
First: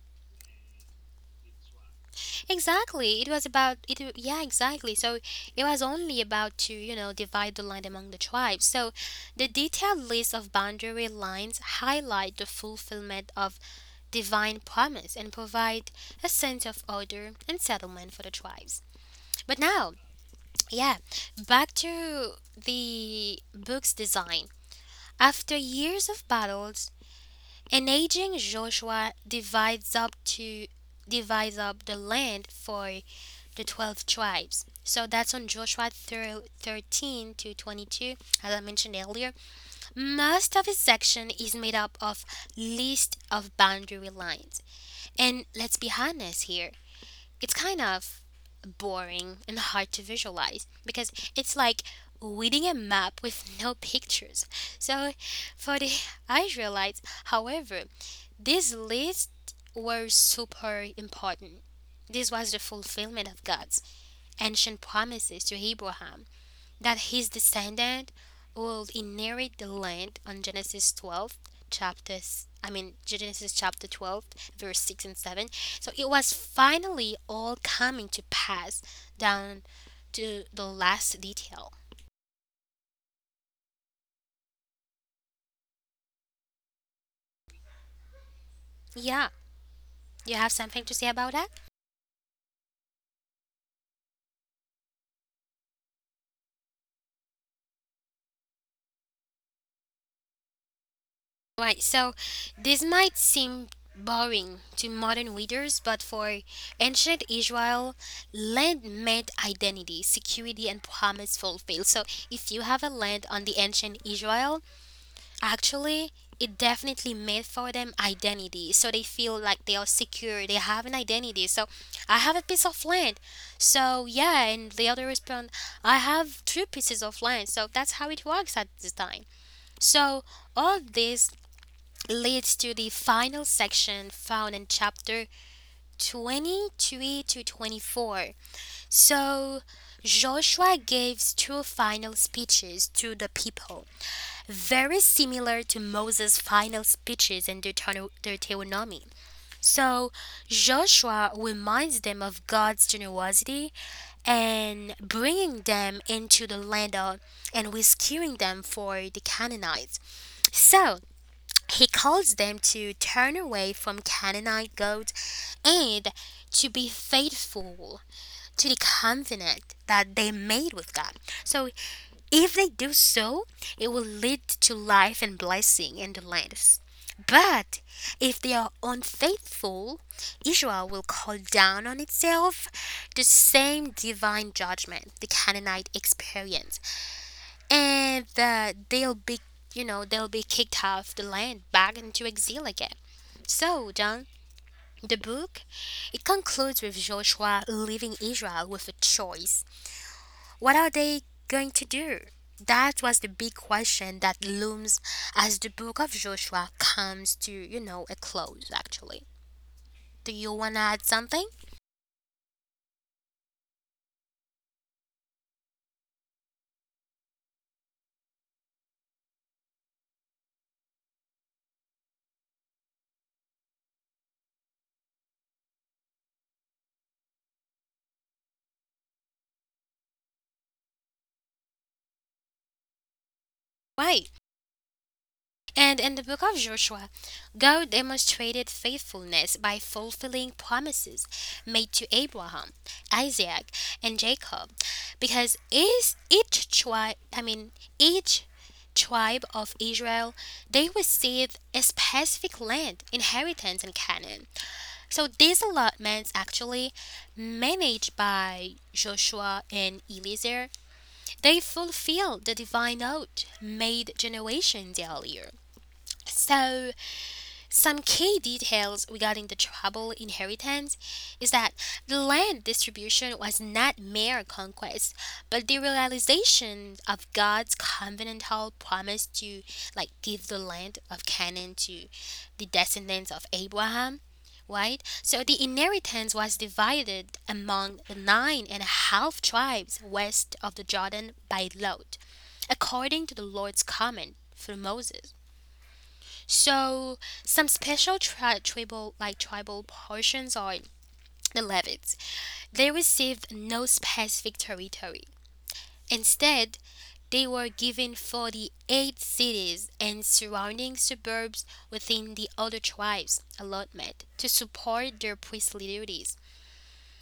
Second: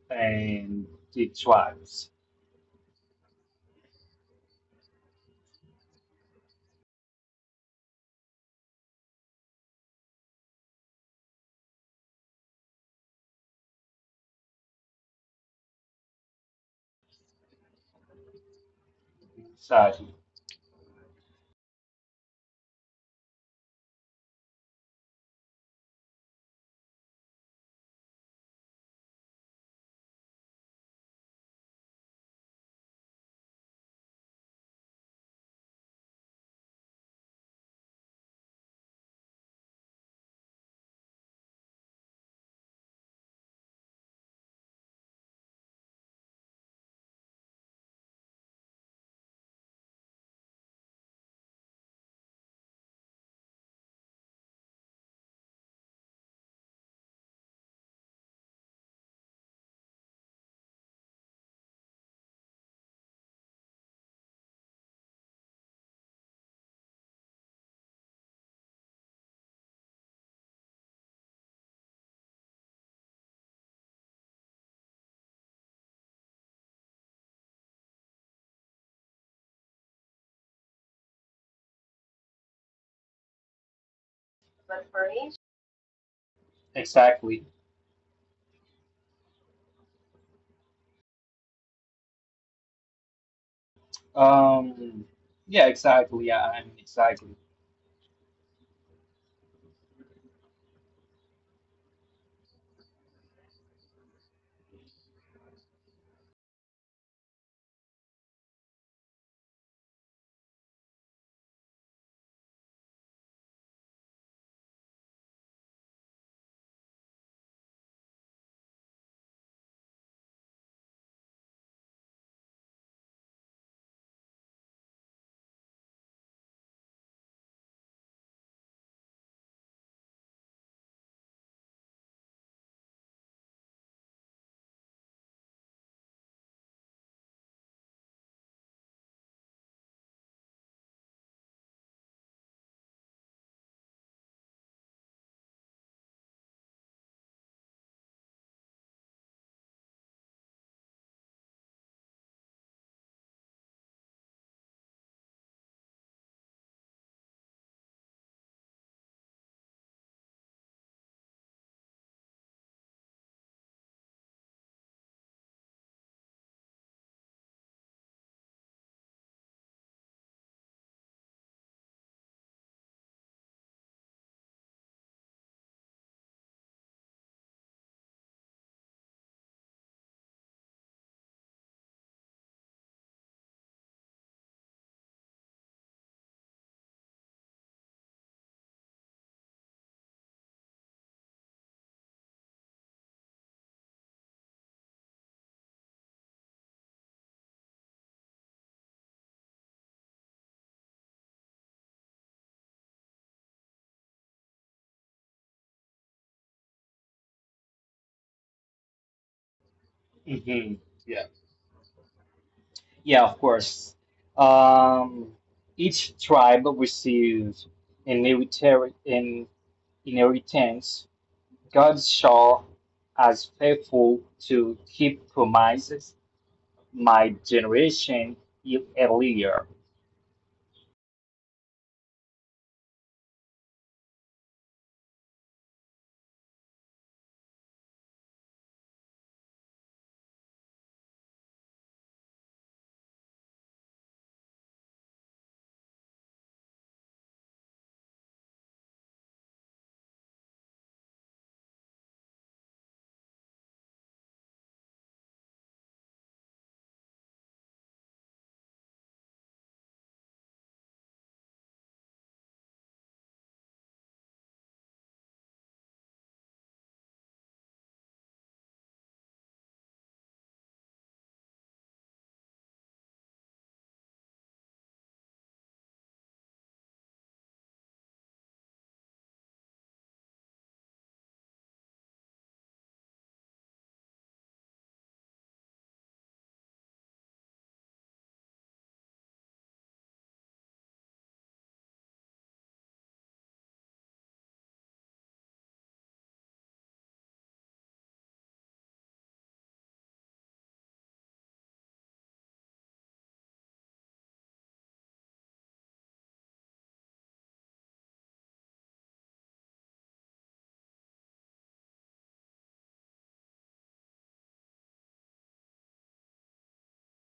S2: and the tribes.
S1: Exactly. It was about it. W- Yeah, exactly. So it was only about to, you know, divide the land among the tribes. So the detailed list of boundary lines highlight the fulfillment of divine promise and provide a sense of order and settlement for the tribes. But now,
S2: Exactly.
S1: yeah, back to the book's design. After years of battles, an aging Joshua divides up the land for the 12 tribes. So that's on 13 to 22, as I mentioned earlier. Most of his section is made up of list of boundary lines. And let's be honest here, it's kind of boring and hard to visualize because it's like reading a map with no pictures. So, for the Israelites, however, these lists were super important. This was the fulfillment of God's ancient promises to Abraham that his descendant will inherit the land on Genesis 12 chapter s- I mean Genesis chapter 12 verse 6 and 7. So it was finally all coming to pass down to the last detail.
S2: But for me, exactly.
S1: Yeah. You have something to say about that?
S2: Um, yeah, exactly. Yeah, exactly.
S1: Right. So this might seem boring to modern readers, but for ancient Israel, land meant identity, security, and promise fulfilled. So if you have a land on the ancient Israel, actually, it definitely made for them identity. So they feel like they are secure. They have an identity. So I have a piece of land. So yeah, and the other respond, I have two pieces of land. So that's how it works at this time. So all this leads to the final section found in chapter 23 to 24. So Joshua gives two final speeches to the people very similar to Moses' final speeches in Deuteronomy. So Joshua reminds them of God's generosity and bringing them into the land of, and rescuing them for the Canaanites. So he calls them to turn away from Canaanite gods and to be faithful to the covenant that they made with God. So if they do so, it will lead to life and blessing in the land. But if they are unfaithful, Israel will call down on itself the same divine judgment the Canaanite experienced, and they'll be, you know, they'll be kicked off the land back into exile again. So, John, the book it concludes with Joshua leaving Israel with a choice: what are they going to do? That was the big question that looms as the book of Joshua comes to, you know, a close actually. Do you
S2: hmm
S1: want to add
S2: Yeah.
S1: something?
S2: Yeah, of course. Um, each tribe receives an inheritance God saw as faithful to keep promises my generation earlier.
S1: Right. And in the book of Joshua, God demonstrated faithfulness by fulfilling promises made to Abraham, Isaac, and Jacob, because is each tribe of Israel, they received a specific land inheritance in Canaan. So these allotments actually managed by Joshua and Eliezer, they fulfill the divine oath made generations earlier. So some key details regarding the tribal inheritance is that the land distribution was not mere conquest, but the realization of God's covenantal promise to like give the land of Canaan to the descendants of Abraham, right? So the inheritance was divided among the nine and a half tribes west of the Jordan by lot, according to the Lord's command through Moses. So some special tri- tribal like tribal portions are the Levites. They received no specific territory. Instead, they were given 48 cities and surrounding suburbs within the other tribes' allotment to support their priestly duties,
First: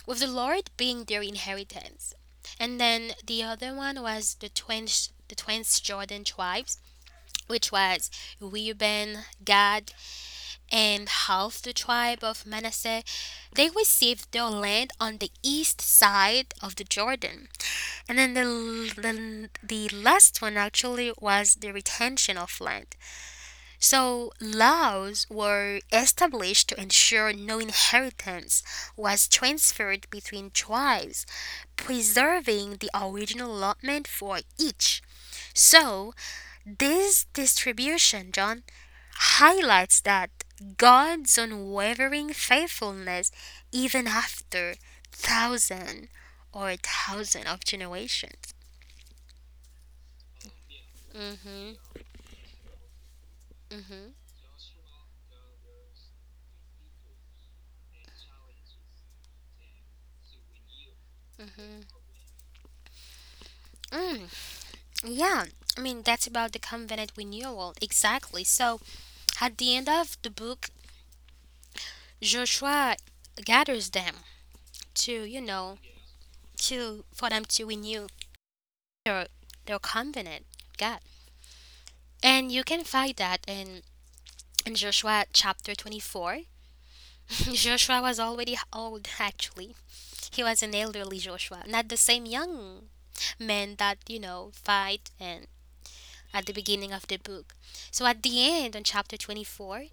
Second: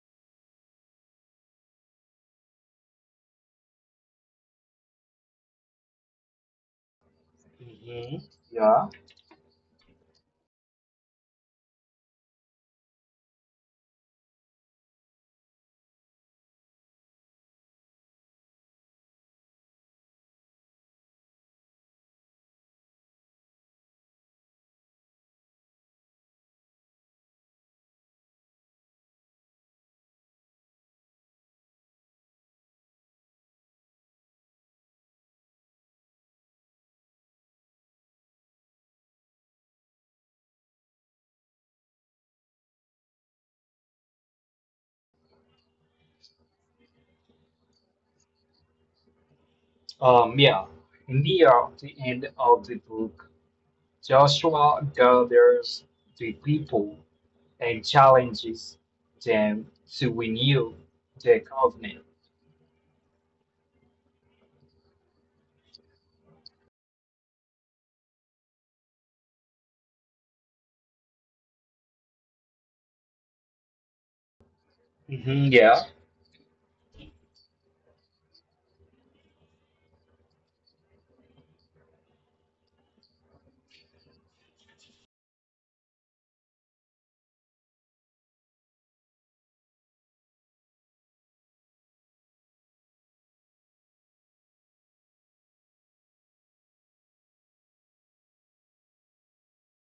S1: with the Lord being their inheritance. And then the other one was the twins Jordan tribes, which was
S2: hmm Yeah.
S1: Reuben, Gad, and half the tribe of Manasseh, they received their land on the east side of the Jordan. And then the last one actually was the retention of land. So laws were established to ensure no inheritance was transferred between tribes, preserving the original allotment for each. So this distribution, John, highlights that God's unwavering faithfulness even after thousand thousand of generations.
S2: Um, yeah. Near the end of the book,
S1: Hmm.
S2: Joshua gathers the people and challenges them to renew the covenant.
S1: Mm, yeah, that's about the covenant renewal. Exactly. So, at the end of the book, Joshua gathers them to, you know,
S2: Yeah.
S1: to for them to renew their, their covenant. God. And you can find that in Joshua chapter 24. Joshua was already old, actually. He was an elderly Joshua, not the same young man that, you know, fight and at the beginning of the book. So at the end, on chapter 24,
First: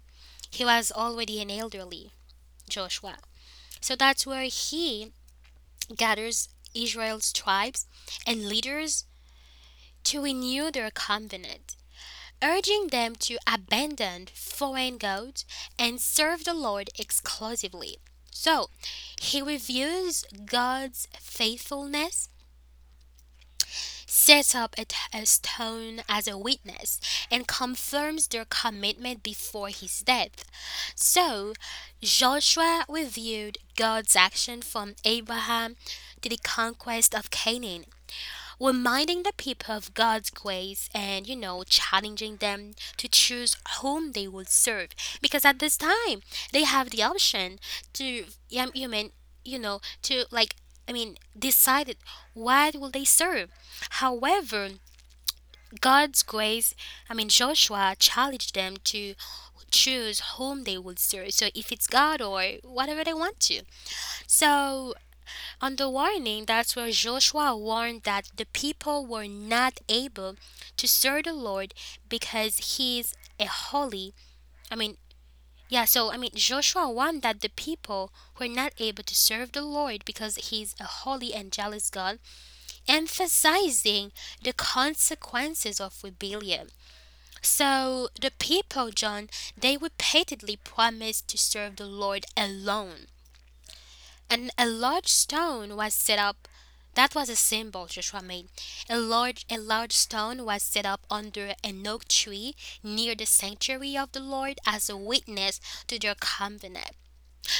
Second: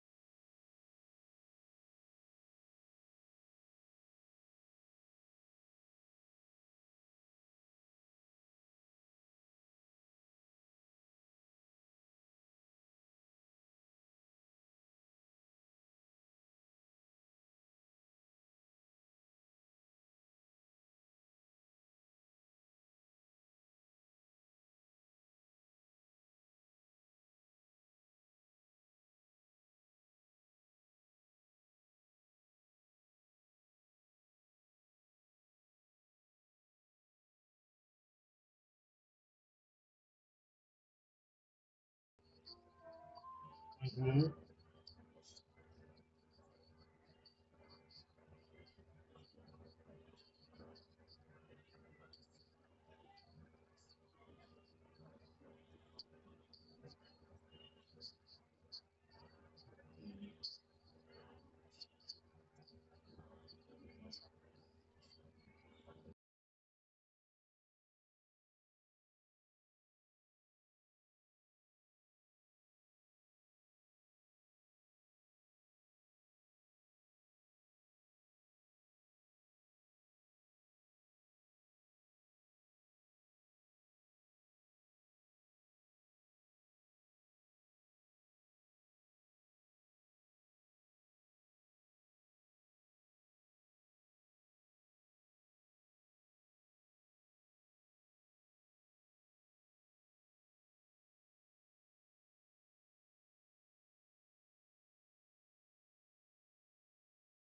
S1: he was already an elderly Joshua. So that's where he gathers Israel's tribes and leaders to renew their covenant, urging them to abandon foreign gods and serve the Lord exclusively. So, he reviews God's faithfulness, sets up a stone as a witness, and confirms their commitment before his death. So, Joshua reviewed God's action from Abraham to the conquest of Canaan, reminding the people of God's grace and, you know, challenging them to choose whom they
S2: hmm
S1: will serve. Because at this time, they have the option to, yeah, you mean, you know, to like, I mean, decided what will they serve. However, God's grace, I mean, Joshua challenged them to choose whom they will serve. So if it's God or whatever they want to. So on the warning, that's where Joshua warned that the people were not able to serve the Lord because he's a holy. I mean, Joshua warned that the people were not able to serve the Lord because he's a holy and jealous God, emphasizing the consequences of rebellion. So the people, John, they repeatedly promised to serve the Lord alone and a large stone was set up. That was a symbol Joshua made. A large stone was set up under an oak tree near the sanctuary of the Lord as a witness to their covenant.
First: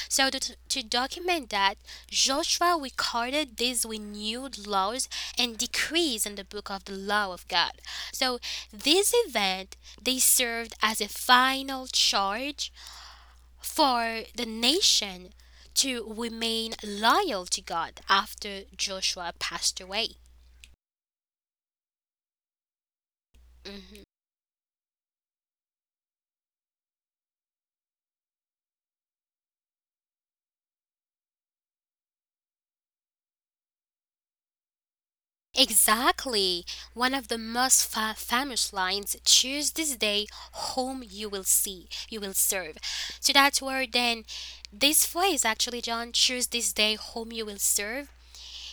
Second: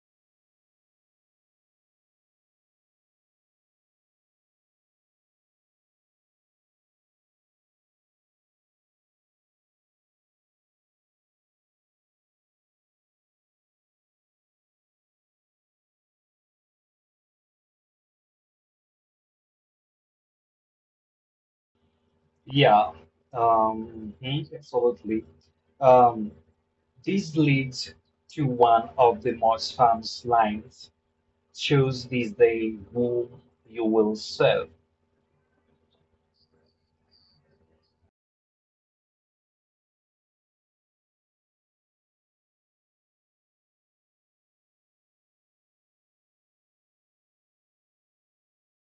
S1: So to document that, Joshua recorded these renewed laws and decrees in the book of the law of God. So this event they served as a final charge for the nation to remain loyal to God after Joshua passed away.
S2: Yeah,
S1: Mhm.
S2: absolutely. Um, this leads to one of the most famous lines: choose this day whom you will serve.
S1: Exactly. One of the most famous lines: choose this day whom you will you will serve. So that's where then this phrase actually, John, choose this day whom you will serve.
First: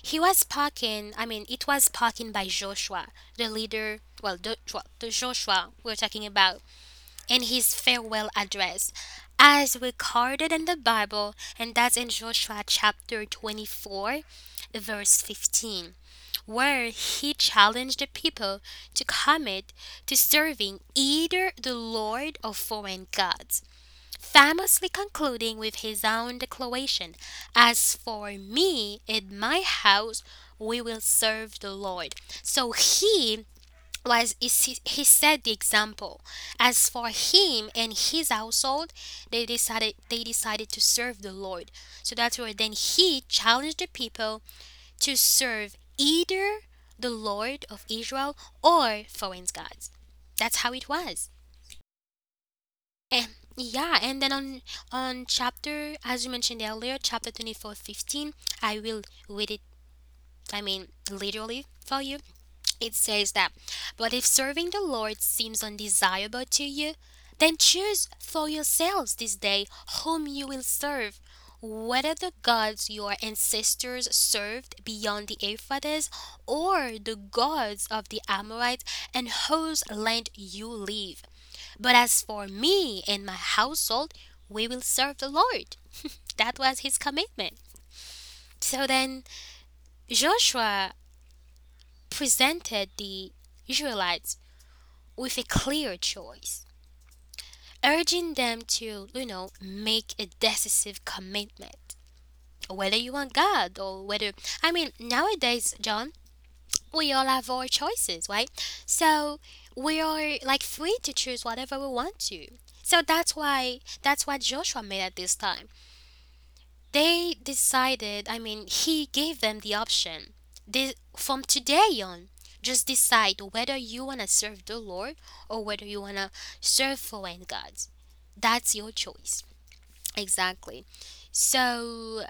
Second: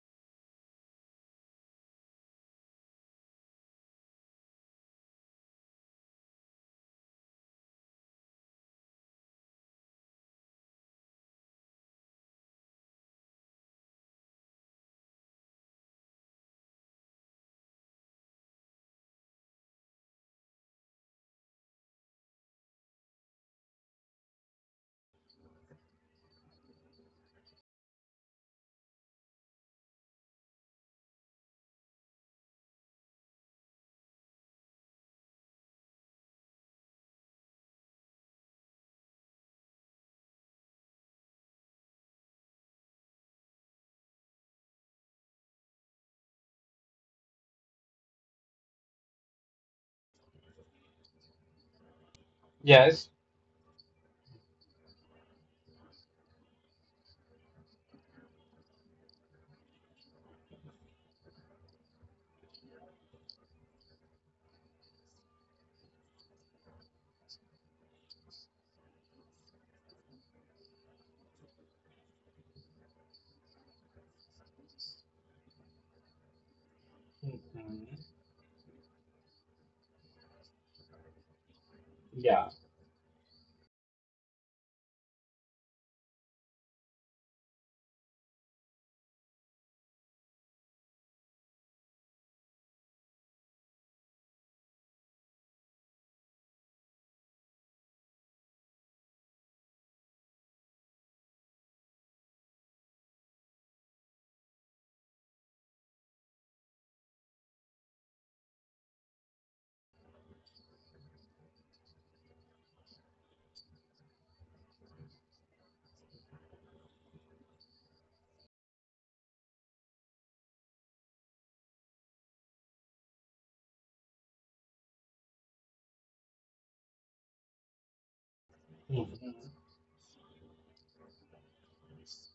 S1: He was spoken, I mean, it was spoken by Joshua, the leader, well, the Joshua we're talking about in his farewell address, as recorded in the Bible, and that's in Joshua chapter 24, verse 15, where he challenged the people to commit to serving either the Lord or foreign gods, famously concluding with his own declaration, "As for me and my house, we will serve the Lord." So he he set the example. As for him and his household, they decided to serve the Lord. So that's where then he challenged the people to serve either the Lord of Israel or foreign gods. That's how it was.
S2: Yes.
S1: And yeah, and then on chapter, as you mentioned earlier, chapter 24:15. I will read it, I mean, literally for you. It says that, "But if serving the Lord seems undesirable to you, then choose for yourselves this day whom you will serve, whether the gods your ancestors served beyond the Euphrates or the gods
S2: Mhm.
S1: of the Amorites and whose land you live. But as
S2: Yeah.
S1: for me and my household, we will serve the Lord." That was his commitment. So then Joshua presented the Israelites with a clear choice, urging them to make a decisive commitment. Whether you want God or whether, I mean, nowadays, John, we all have our choices, right? So we are like free to choose whatever we want to. So that's why that's what Joshua made at this time. They decided, I mean, he gave them the option. This, from today on, just decide whether you want to serve the Lord or whether you want to serve foreign gods. That's your
S2: hmm
S1: choice. Exactly. So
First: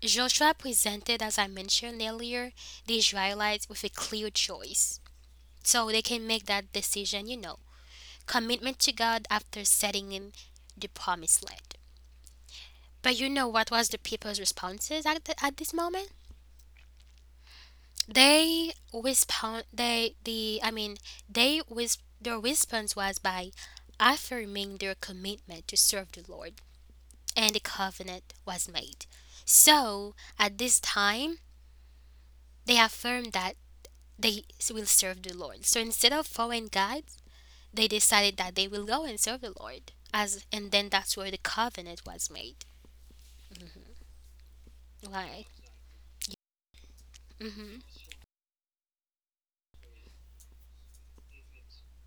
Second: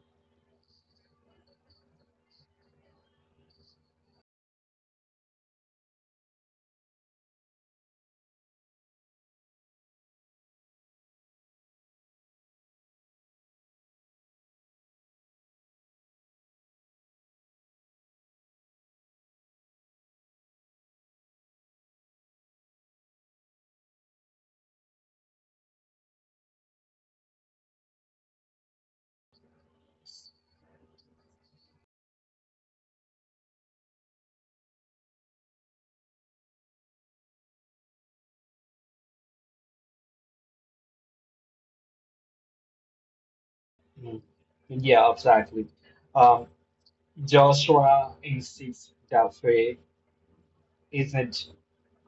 S1: Joshua presented, as I mentioned earlier, the Israelites with a clear choice. So they can make that decision, commitment to God after setting in the promised land. But you know what was the people's responses at, the, at this moment? They respond. They the I mean they wis Their response was by affirming their commitment to serve the Lord, and a covenant was made. So at this time, they affirmed that they will serve the Lord. So instead of following guides, they decided that they will go and serve the Lord. As and then that's where the covenant was made.
S2: Mm. Yeah,
S1: Right.
S2: exactly. Um,
S1: Mhm.
S2: Joshua insists that faith isn't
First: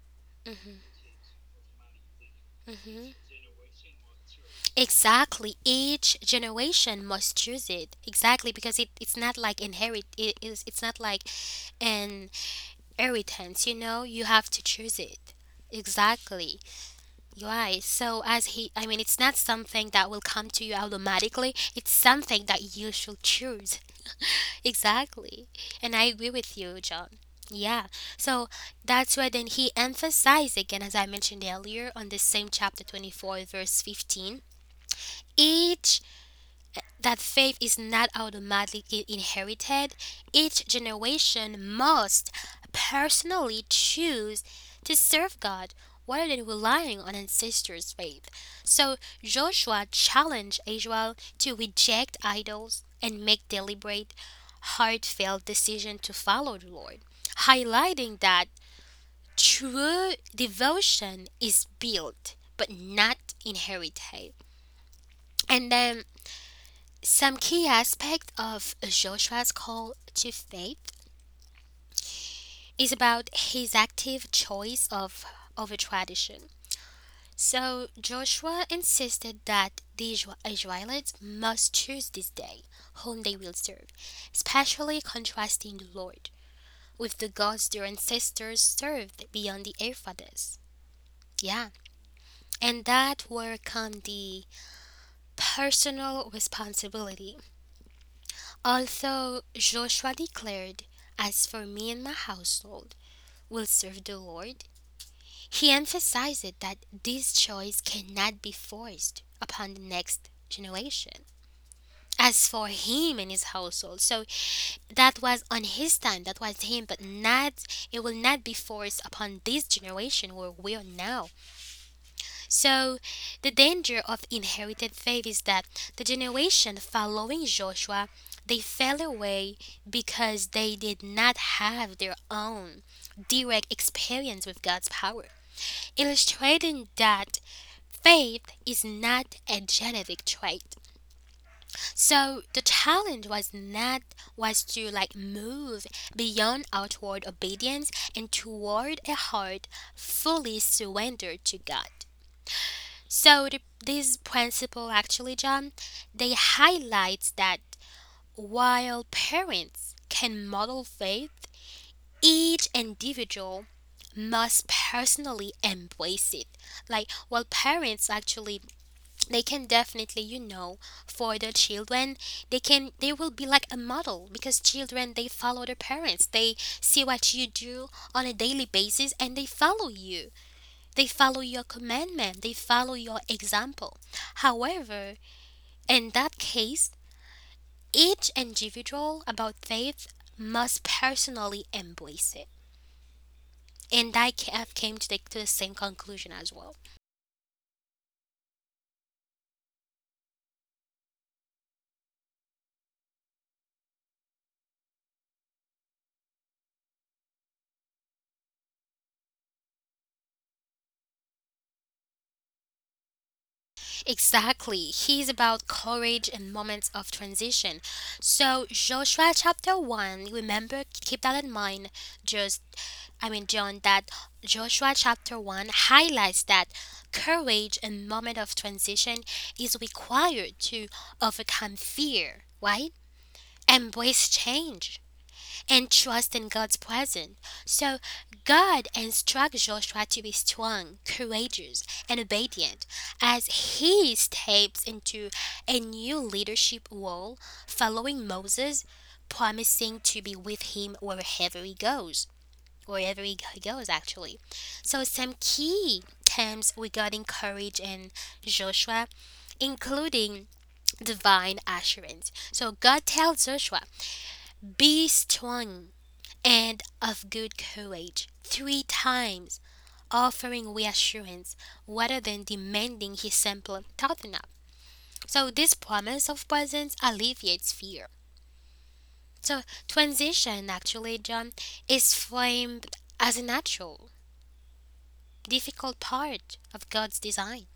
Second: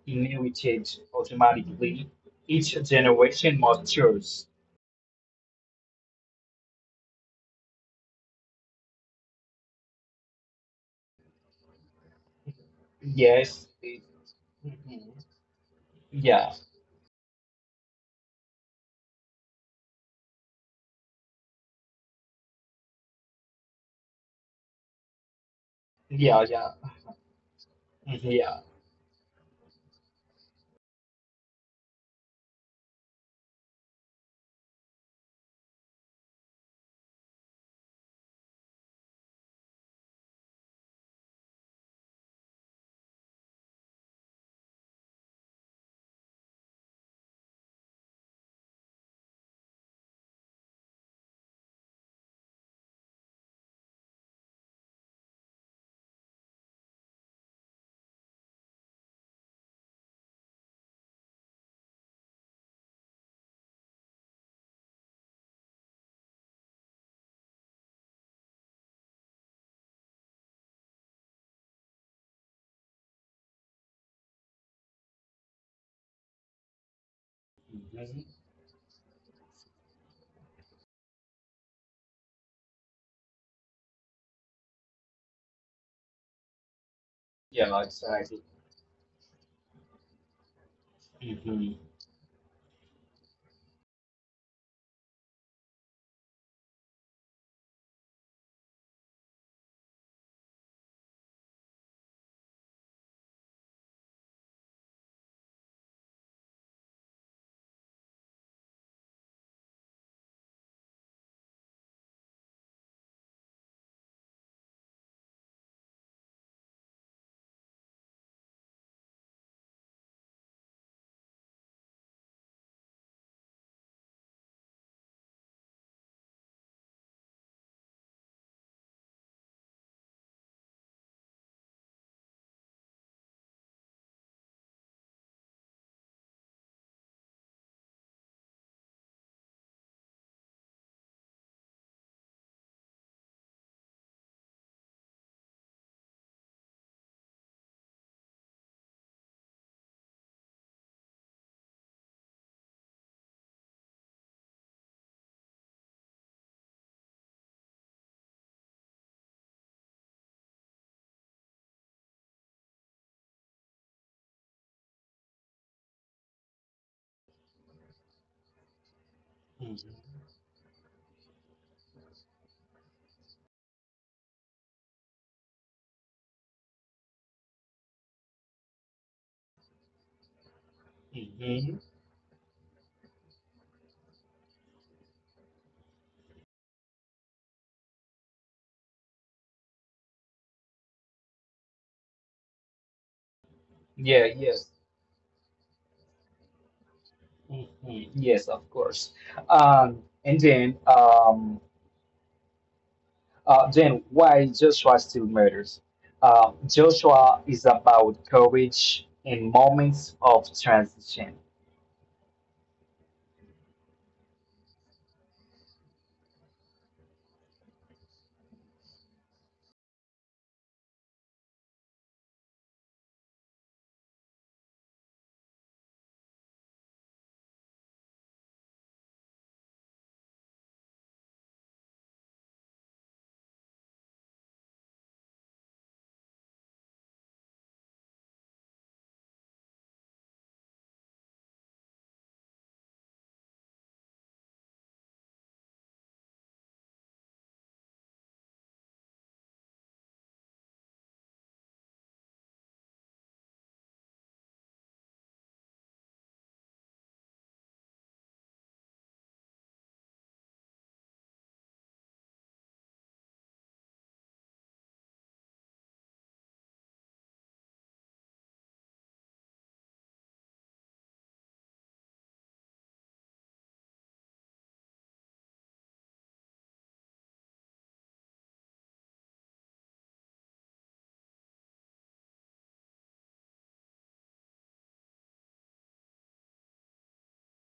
S2: inherited automatically. Each generation matures.
S1: Exactly. Each generation must choose it. Exactly because it's not like an inheritance,
S2: Yes.
S1: you know? You have to choose
S2: Mhm.
S1: it.
S2: Yeah.
S1: Exactly. Right. So as he I mean it's not something that will come to you automatically. It's something that you should choose. Exactly. And I agree
S2: Yeah.
S1: with
S2: Yeah.
S1: you, John. Yeah.
S2: Mhm,
S1: So
S2: yeah.
S1: that's why then he emphasized again, as I mentioned earlier, on the same chapter 24 verse 15. Each That faith is not automatically inherited. Each generation must personally choose to serve God rather than relying on ancestors' faith. So Joshua challenged Israel to reject idols and make deliberate, heartfelt decision to follow the Lord, highlighting that true devotion is built but not inherited. And then some key aspect of Joshua's call to faith is about his active choice of over tradition. So
S2: Mhm.
S1: Joshua insisted that the Israelites must choose this day whom they will serve, especially contrasting the Lord with the gods their
S2: Yeah. Exactly.
S1: ancestors served beyond the Euphrates. Yeah,
S2: hmm
S1: and that were come the personal responsibility. Although Joshua declared, "As for me and my household, we'll serve the Lord," he emphasized that this choice cannot be forced upon the next generation. As for him and his household, so that was on his time, that was him, but not, it will not be forced upon this generation where we are now. So, the danger of inherited faith is that the generation following Joshua they fell away because they did not have their own direct experience with God's power, illustrating that faith is not a genetic trait. So the challenge was not was to like move beyond outward obedience and toward a heart fully surrendered to God. So the, this principle actually, John, they highlights that while parents can model faith, each individual must personally embrace it. Like well parents actually they can
S2: hmm
S1: definitely, for their children, they can they will be like a model because children they follow their parents. They see what you do on a daily basis and they follow you. They follow your commandment, they follow your example. However, in that case, each individual about faith must personally embrace it. And I
S2: Yeah.
S1: have
S2: Yes.
S1: came to the same conclusion as well.
S2: hmm Yes. Of course. And then. Then why Joshua still matters? Joshua is about courage in moments of transition.
S1: Exactly. He's about courage and moments of transition. So, Joshua chapter 1, remember, keep that in mind. Just, I mean, John, that Joshua chapter 1 highlights that courage and moment of transition is required to overcome fear, right? Embrace change and trust in God's presence. So God instructs Joshua to be strong, courageous, and obedient as he steps into a new leadership role following Moses, promising to be with him wherever he goes. Wherever he goes, actually. So, some key terms regarding courage in Joshua, including divine assurance. So, God tells Joshua, "Be strong and of good courage," three times, offering reassurance rather than demanding his simple toughen up. So this promise of presence alleviates fear. So transition actually, John, is framed as a natural, difficult part of God's design.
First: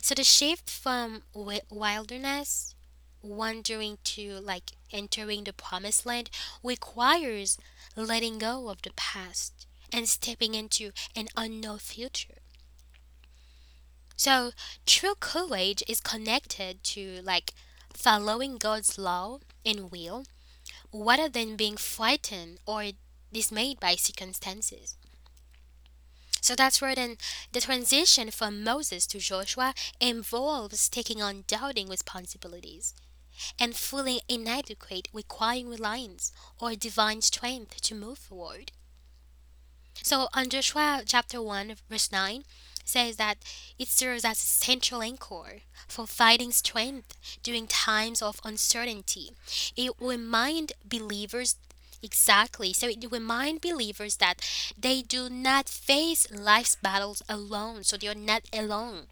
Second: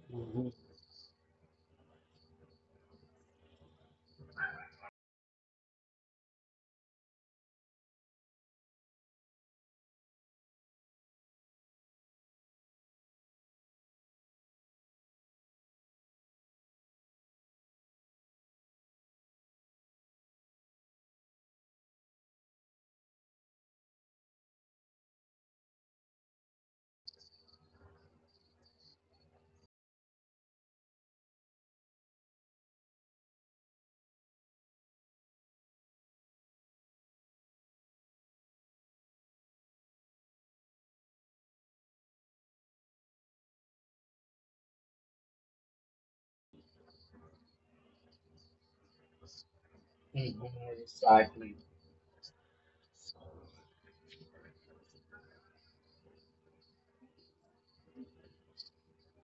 S1: So the
S2: Mhm,
S1: shift from wilderness wandering to like entering the promised land requires letting go of the past and stepping into an unknown future. So true courage is connected to like following God's law and will rather than being frightened or dismayed by circumstances. So that's where then the transition from Moses to Joshua involves taking on doubting responsibilities and fully inadequate, requiring reliance or divine strength to move forward. So, on Joshua chapter 1, verse 9, says that it serves as a central anchor for fighting strength during times of uncertainty. It
S2: mhm,
S1: reminds
S2: Exactly.
S1: believers. Exactly. So it reminds believers that they do not face life's battles alone. So they're not alone.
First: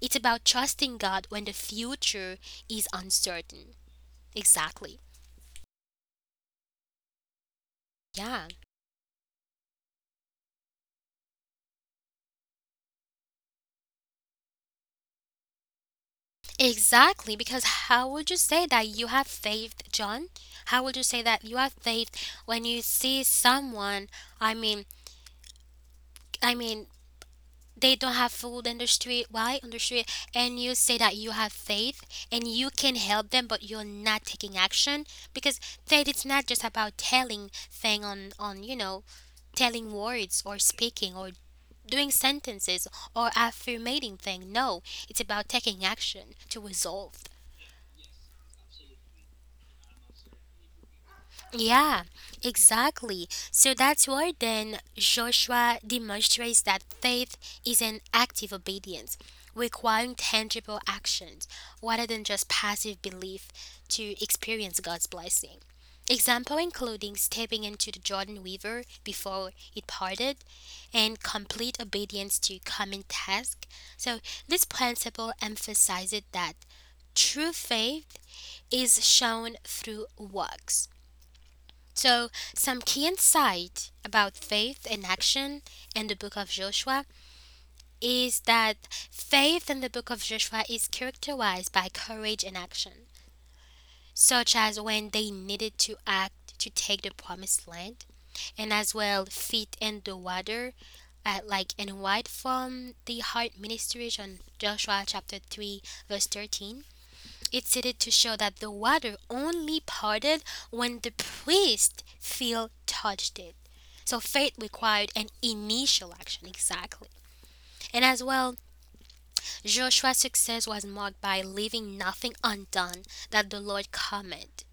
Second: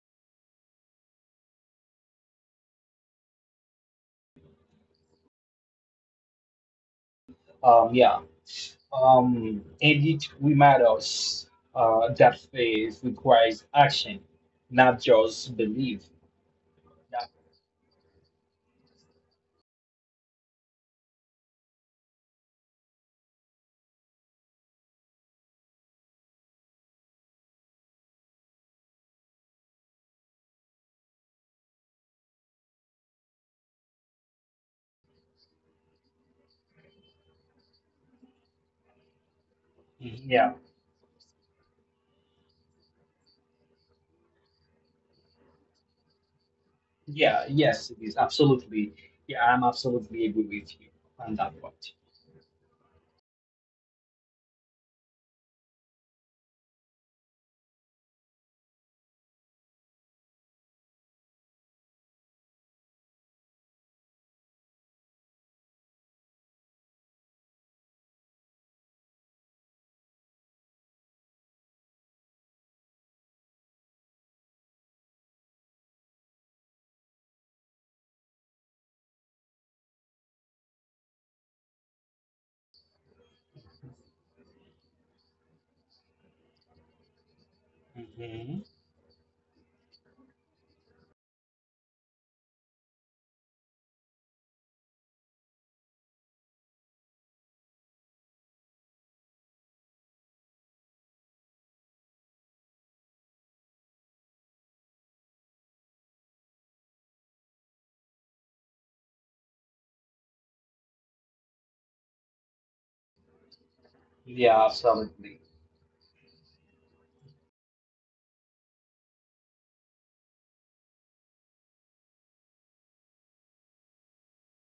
S1: It's about trusting God when the future is uncertain. Exactly.
S2: Um, yeah.
S1: Yeah,
S2: And it reminds us that faith requires action, not just belief. Yeah.
S1: exactly. Because how would you say that you have faith, John? How would you say that you have faith when you see someone? I mean, I mean, they don't have food in the street. Why on the street? And you say that you have faith and you can help them, but you're not taking action because faith is not just about telling thing telling
S2: Mhm,
S1: words or
S2: yeah.
S1: speaking or doing sentences or affirmating thing. No, it's about taking action to resolve.
S2: Yeah. Yes, it is absolutely. Yeah, I'm absolutely agree with you on that point.
S1: Yeah, exactly. So that's why then Joshua demonstrates that faith is an active obedience, requiring tangible actions rather than just passive belief to experience God's blessing. Example including stepping into the Jordan River before it parted and complete obedience to common task. So this principle emphasizes that true faith is shown through works. So some key insight about faith in action in the book of Joshua is
S2: hmm
S1: that faith in the book of Joshua is characterized by courage in action, such as when they needed to act to take the promised land, and as well feet in the water, like in white from the heart ministration, Joshua chapter 3, verse 13. It's stated to show that the water only parted when the priest feel touched it. So faith
S2: Yeah,
S1: required an
S2: absolutely.
S1: initial action, exactly. And as well, Joshua's success was marked by leaving nothing undone that the Lord commanded.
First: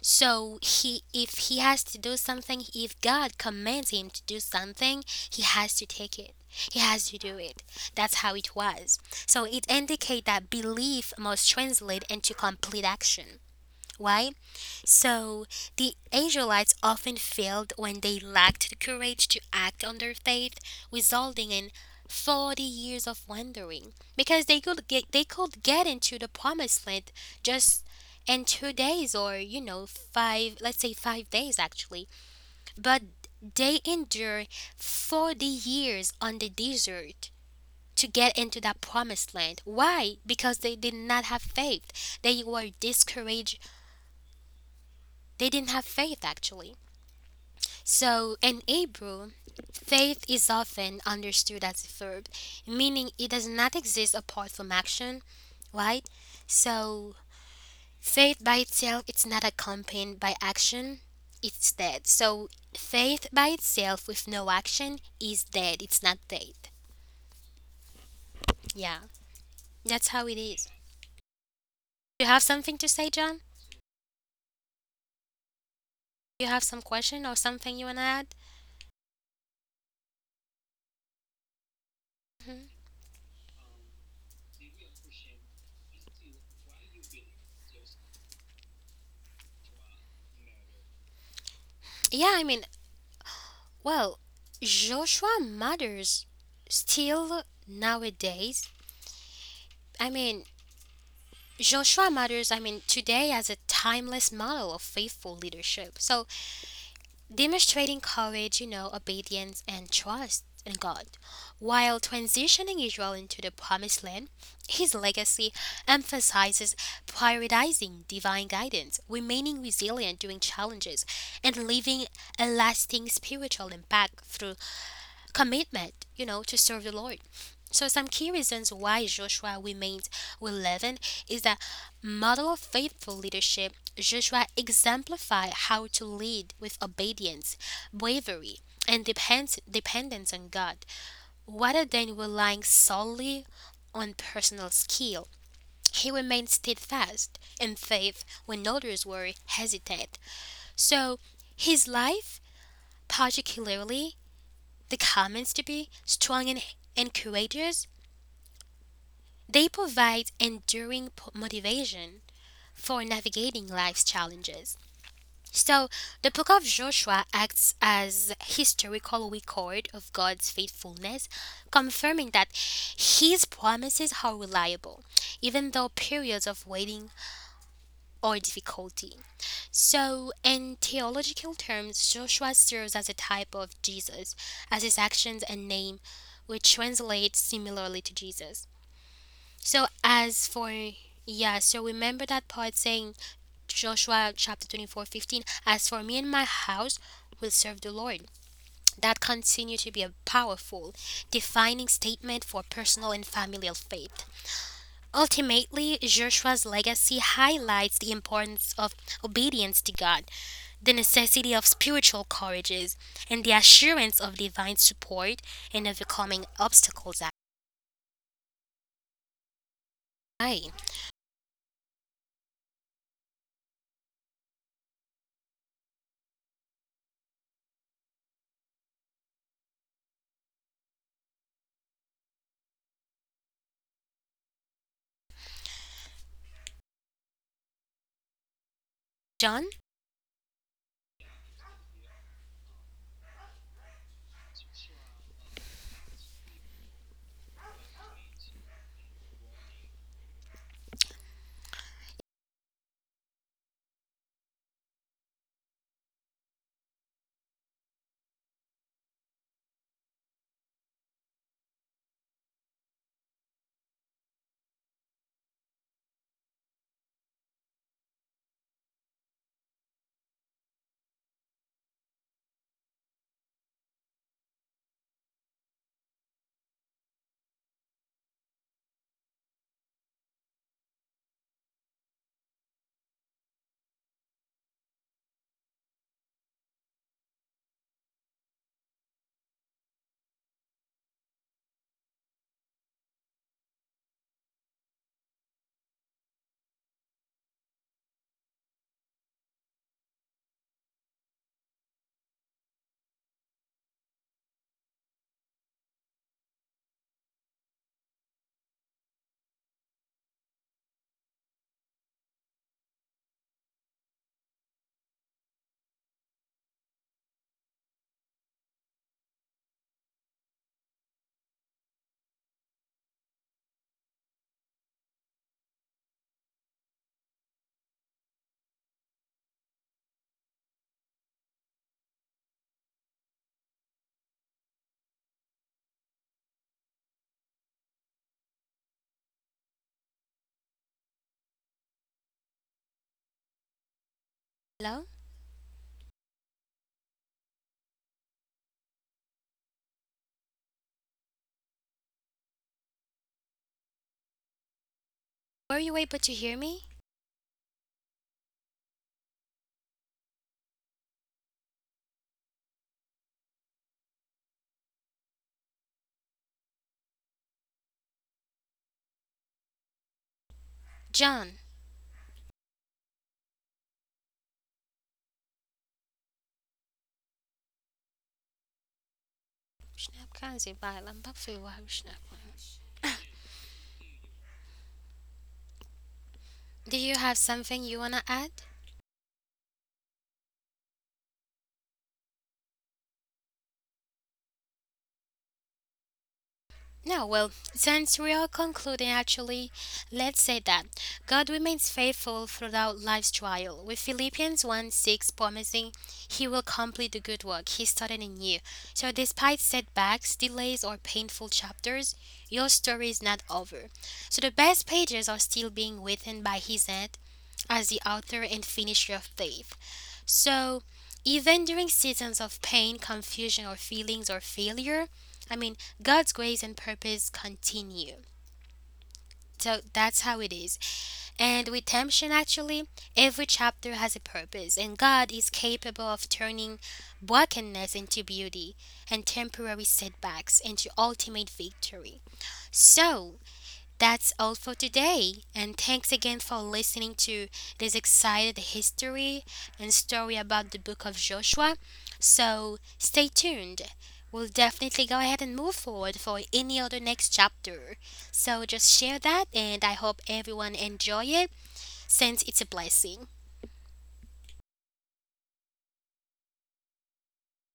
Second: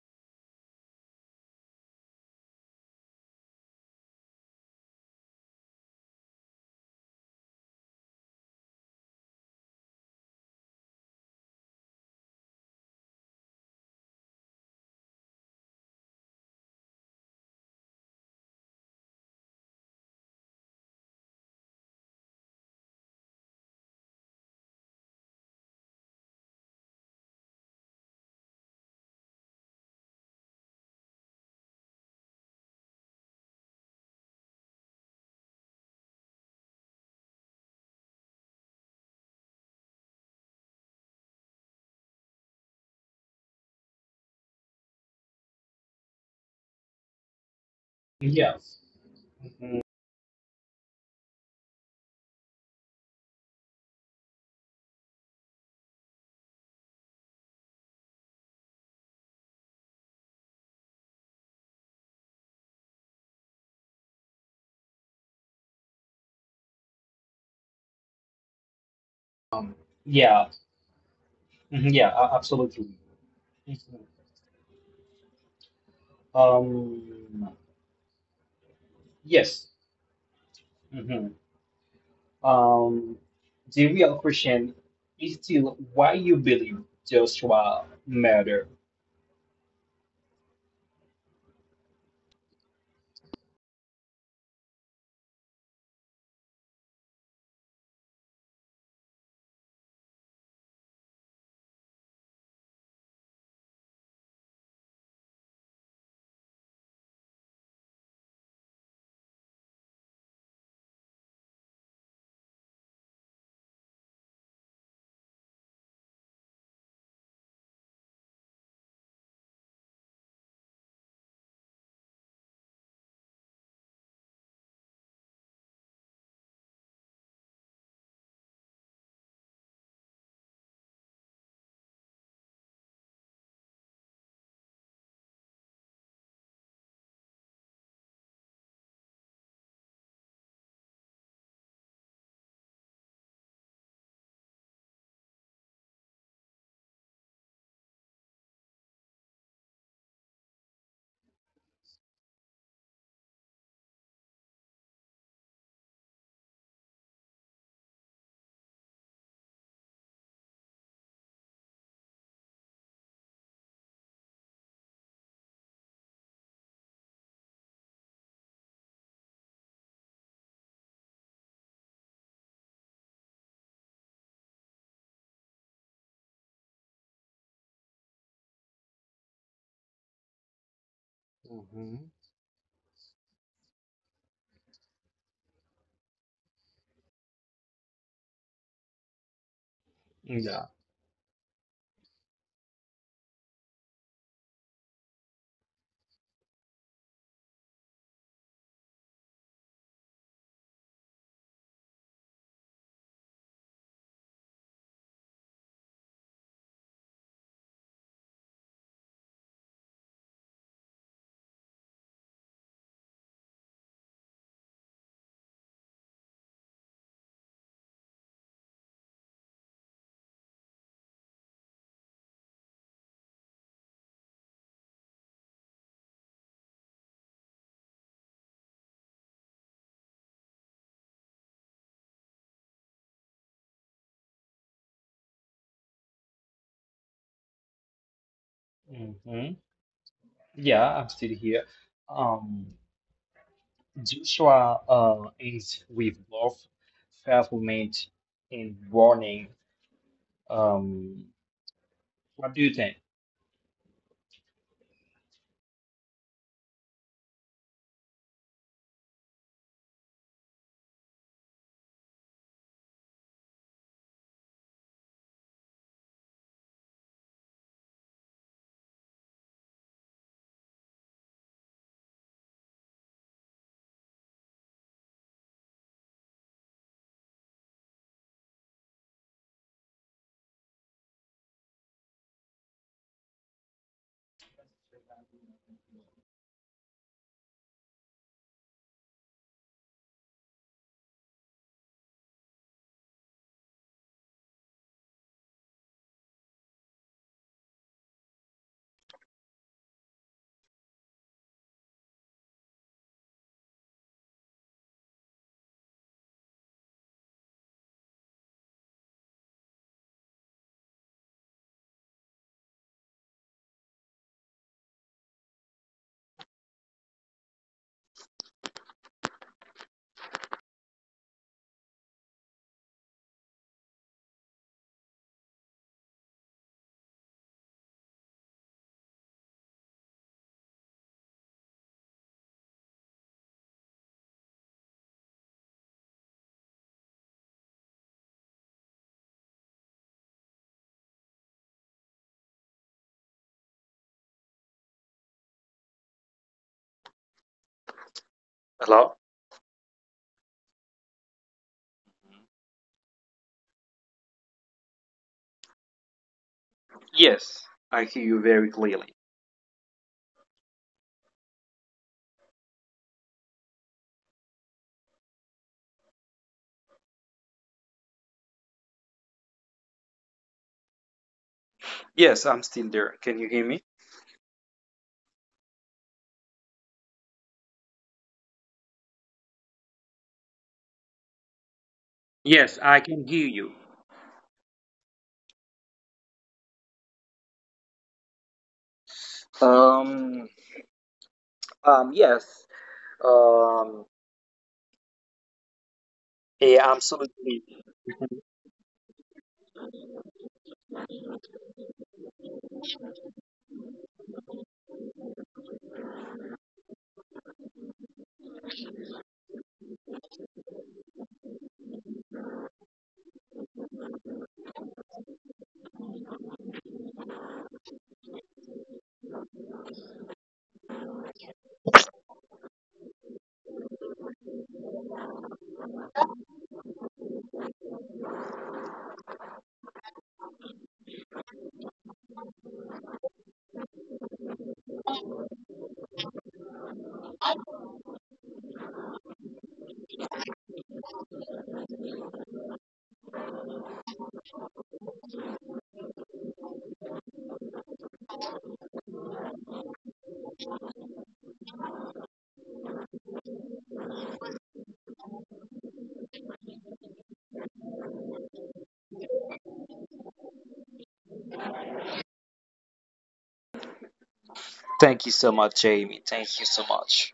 S1: So he if he has to do something, if God commands him to do something, he has to take it. He has to do it. That's how it was. So it indicates that belief must translate into complete action. Why? So the Israelites often failed when they lacked the courage to act on their faith, resulting in 40 years of wandering because they could get into the promised land just in 2 days or you know 5 let's say 5 days actually but they endure 40 years on the desert to get into that promised land. Why? Because they did not have faith. They were discouraged. They didn't have faith actually. So in
S2: Yes.
S1: Hebrew,
S2: Mm-hmm.
S1: faith is often understood as a verb, meaning it does not exist apart from action, right? So faith by itself it's not accompanied by action. It's dead. So faith by itself with no action is dead. It's not faith. Yeah,
S2: Um,
S1: that's how it
S2: yeah,
S1: is. You have something to
S2: Absolutely.
S1: say, John?
S2: Mhm.
S1: You have some question or something you
S2: Um,
S1: wanna add?
S2: yes. hmm
S1: Mhm.
S2: Um, the real question is still why you believe Joshua murdered.
S1: Yeah, I mean, well, Joshua matters still nowadays. I mean, Joshua matters, I mean, today as a timeless model of faithful leadership. So, demonstrating courage, obedience, and trust in God. While transitioning Israel into the promised land, his legacy emphasizes prioritizing divine guidance, remaining resilient during challenges, and leaving a lasting spiritual impact through commitment, to serve the Lord. So some key reasons why Joshua remains relevant is that model of faithful leadership. Joshua exemplified how to lead with obedience, bravery, and dependence on God, rather than relying solely on personal skill. He remained steadfast in faith when others were hesitant. So his life, particularly the comments to be strong and encouragers. They provide enduring motivation for navigating life's challenges. So, the book of Joshua acts as historical record of God's faithfulness, confirming that his promises are reliable, even though periods of waiting or difficulty. So, in theological
S2: hmm
S1: terms, Joshua serves as a type of Jesus, as his actions and name, which translates similarly to Jesus. So, as
S2: Yeah.
S1: for yeah, so remember that part saying Joshua chapter 24:15. As for me and my house, will serve the Lord. That continue to be a powerful, defining statement for personal and familial faith. Ultimately, Joshua's legacy highlights the importance of obedience to God, the necessity of spiritual courages, and the assurance of divine support in overcoming obstacles. Hi,
S2: hmm
S1: John?
S2: Yeah, I'm still here. Um, Joshua ends with love, fulfillment, and warning. Um, what do you think?
S1: Hello?
S2: Hello?
S1: Were you able to hear me?
S2: Yes, I hear you very clearly.
S1: John?
S2: Yes, I'm still there. Can you hear me? Yes, I can hear you.
S1: Do you have something you want to add?
S2: Uh, uh, um,
S1: No,
S2: yeah.
S1: well, since we are concluding actually, let's say that God remains faithful throughout life's trial, with Philippians 1:6 promising he will complete the good work he started in you. So, despite setbacks, delays, or painful chapters, your story is not over. So, the best pages are still being written by his hand as the author and finisher of faith. So, even during seasons of pain, confusion, or feelings or failure, I mean, God's grace and purpose continue. So that's how it is. And with temptation, actually, every chapter has a purpose, and God is capable of turning brokenness into beauty and temporary setbacks into ultimate victory. So, that's all for today, and thanks again for listening to this excited history and story about the book of Joshua. So stay tuned. We'll definitely go ahead and move forward for any other next chapter. So just share that, and I hope everyone enjoy it since it's a blessing.
S2: Thank you so much, Jamie. Thank you so much.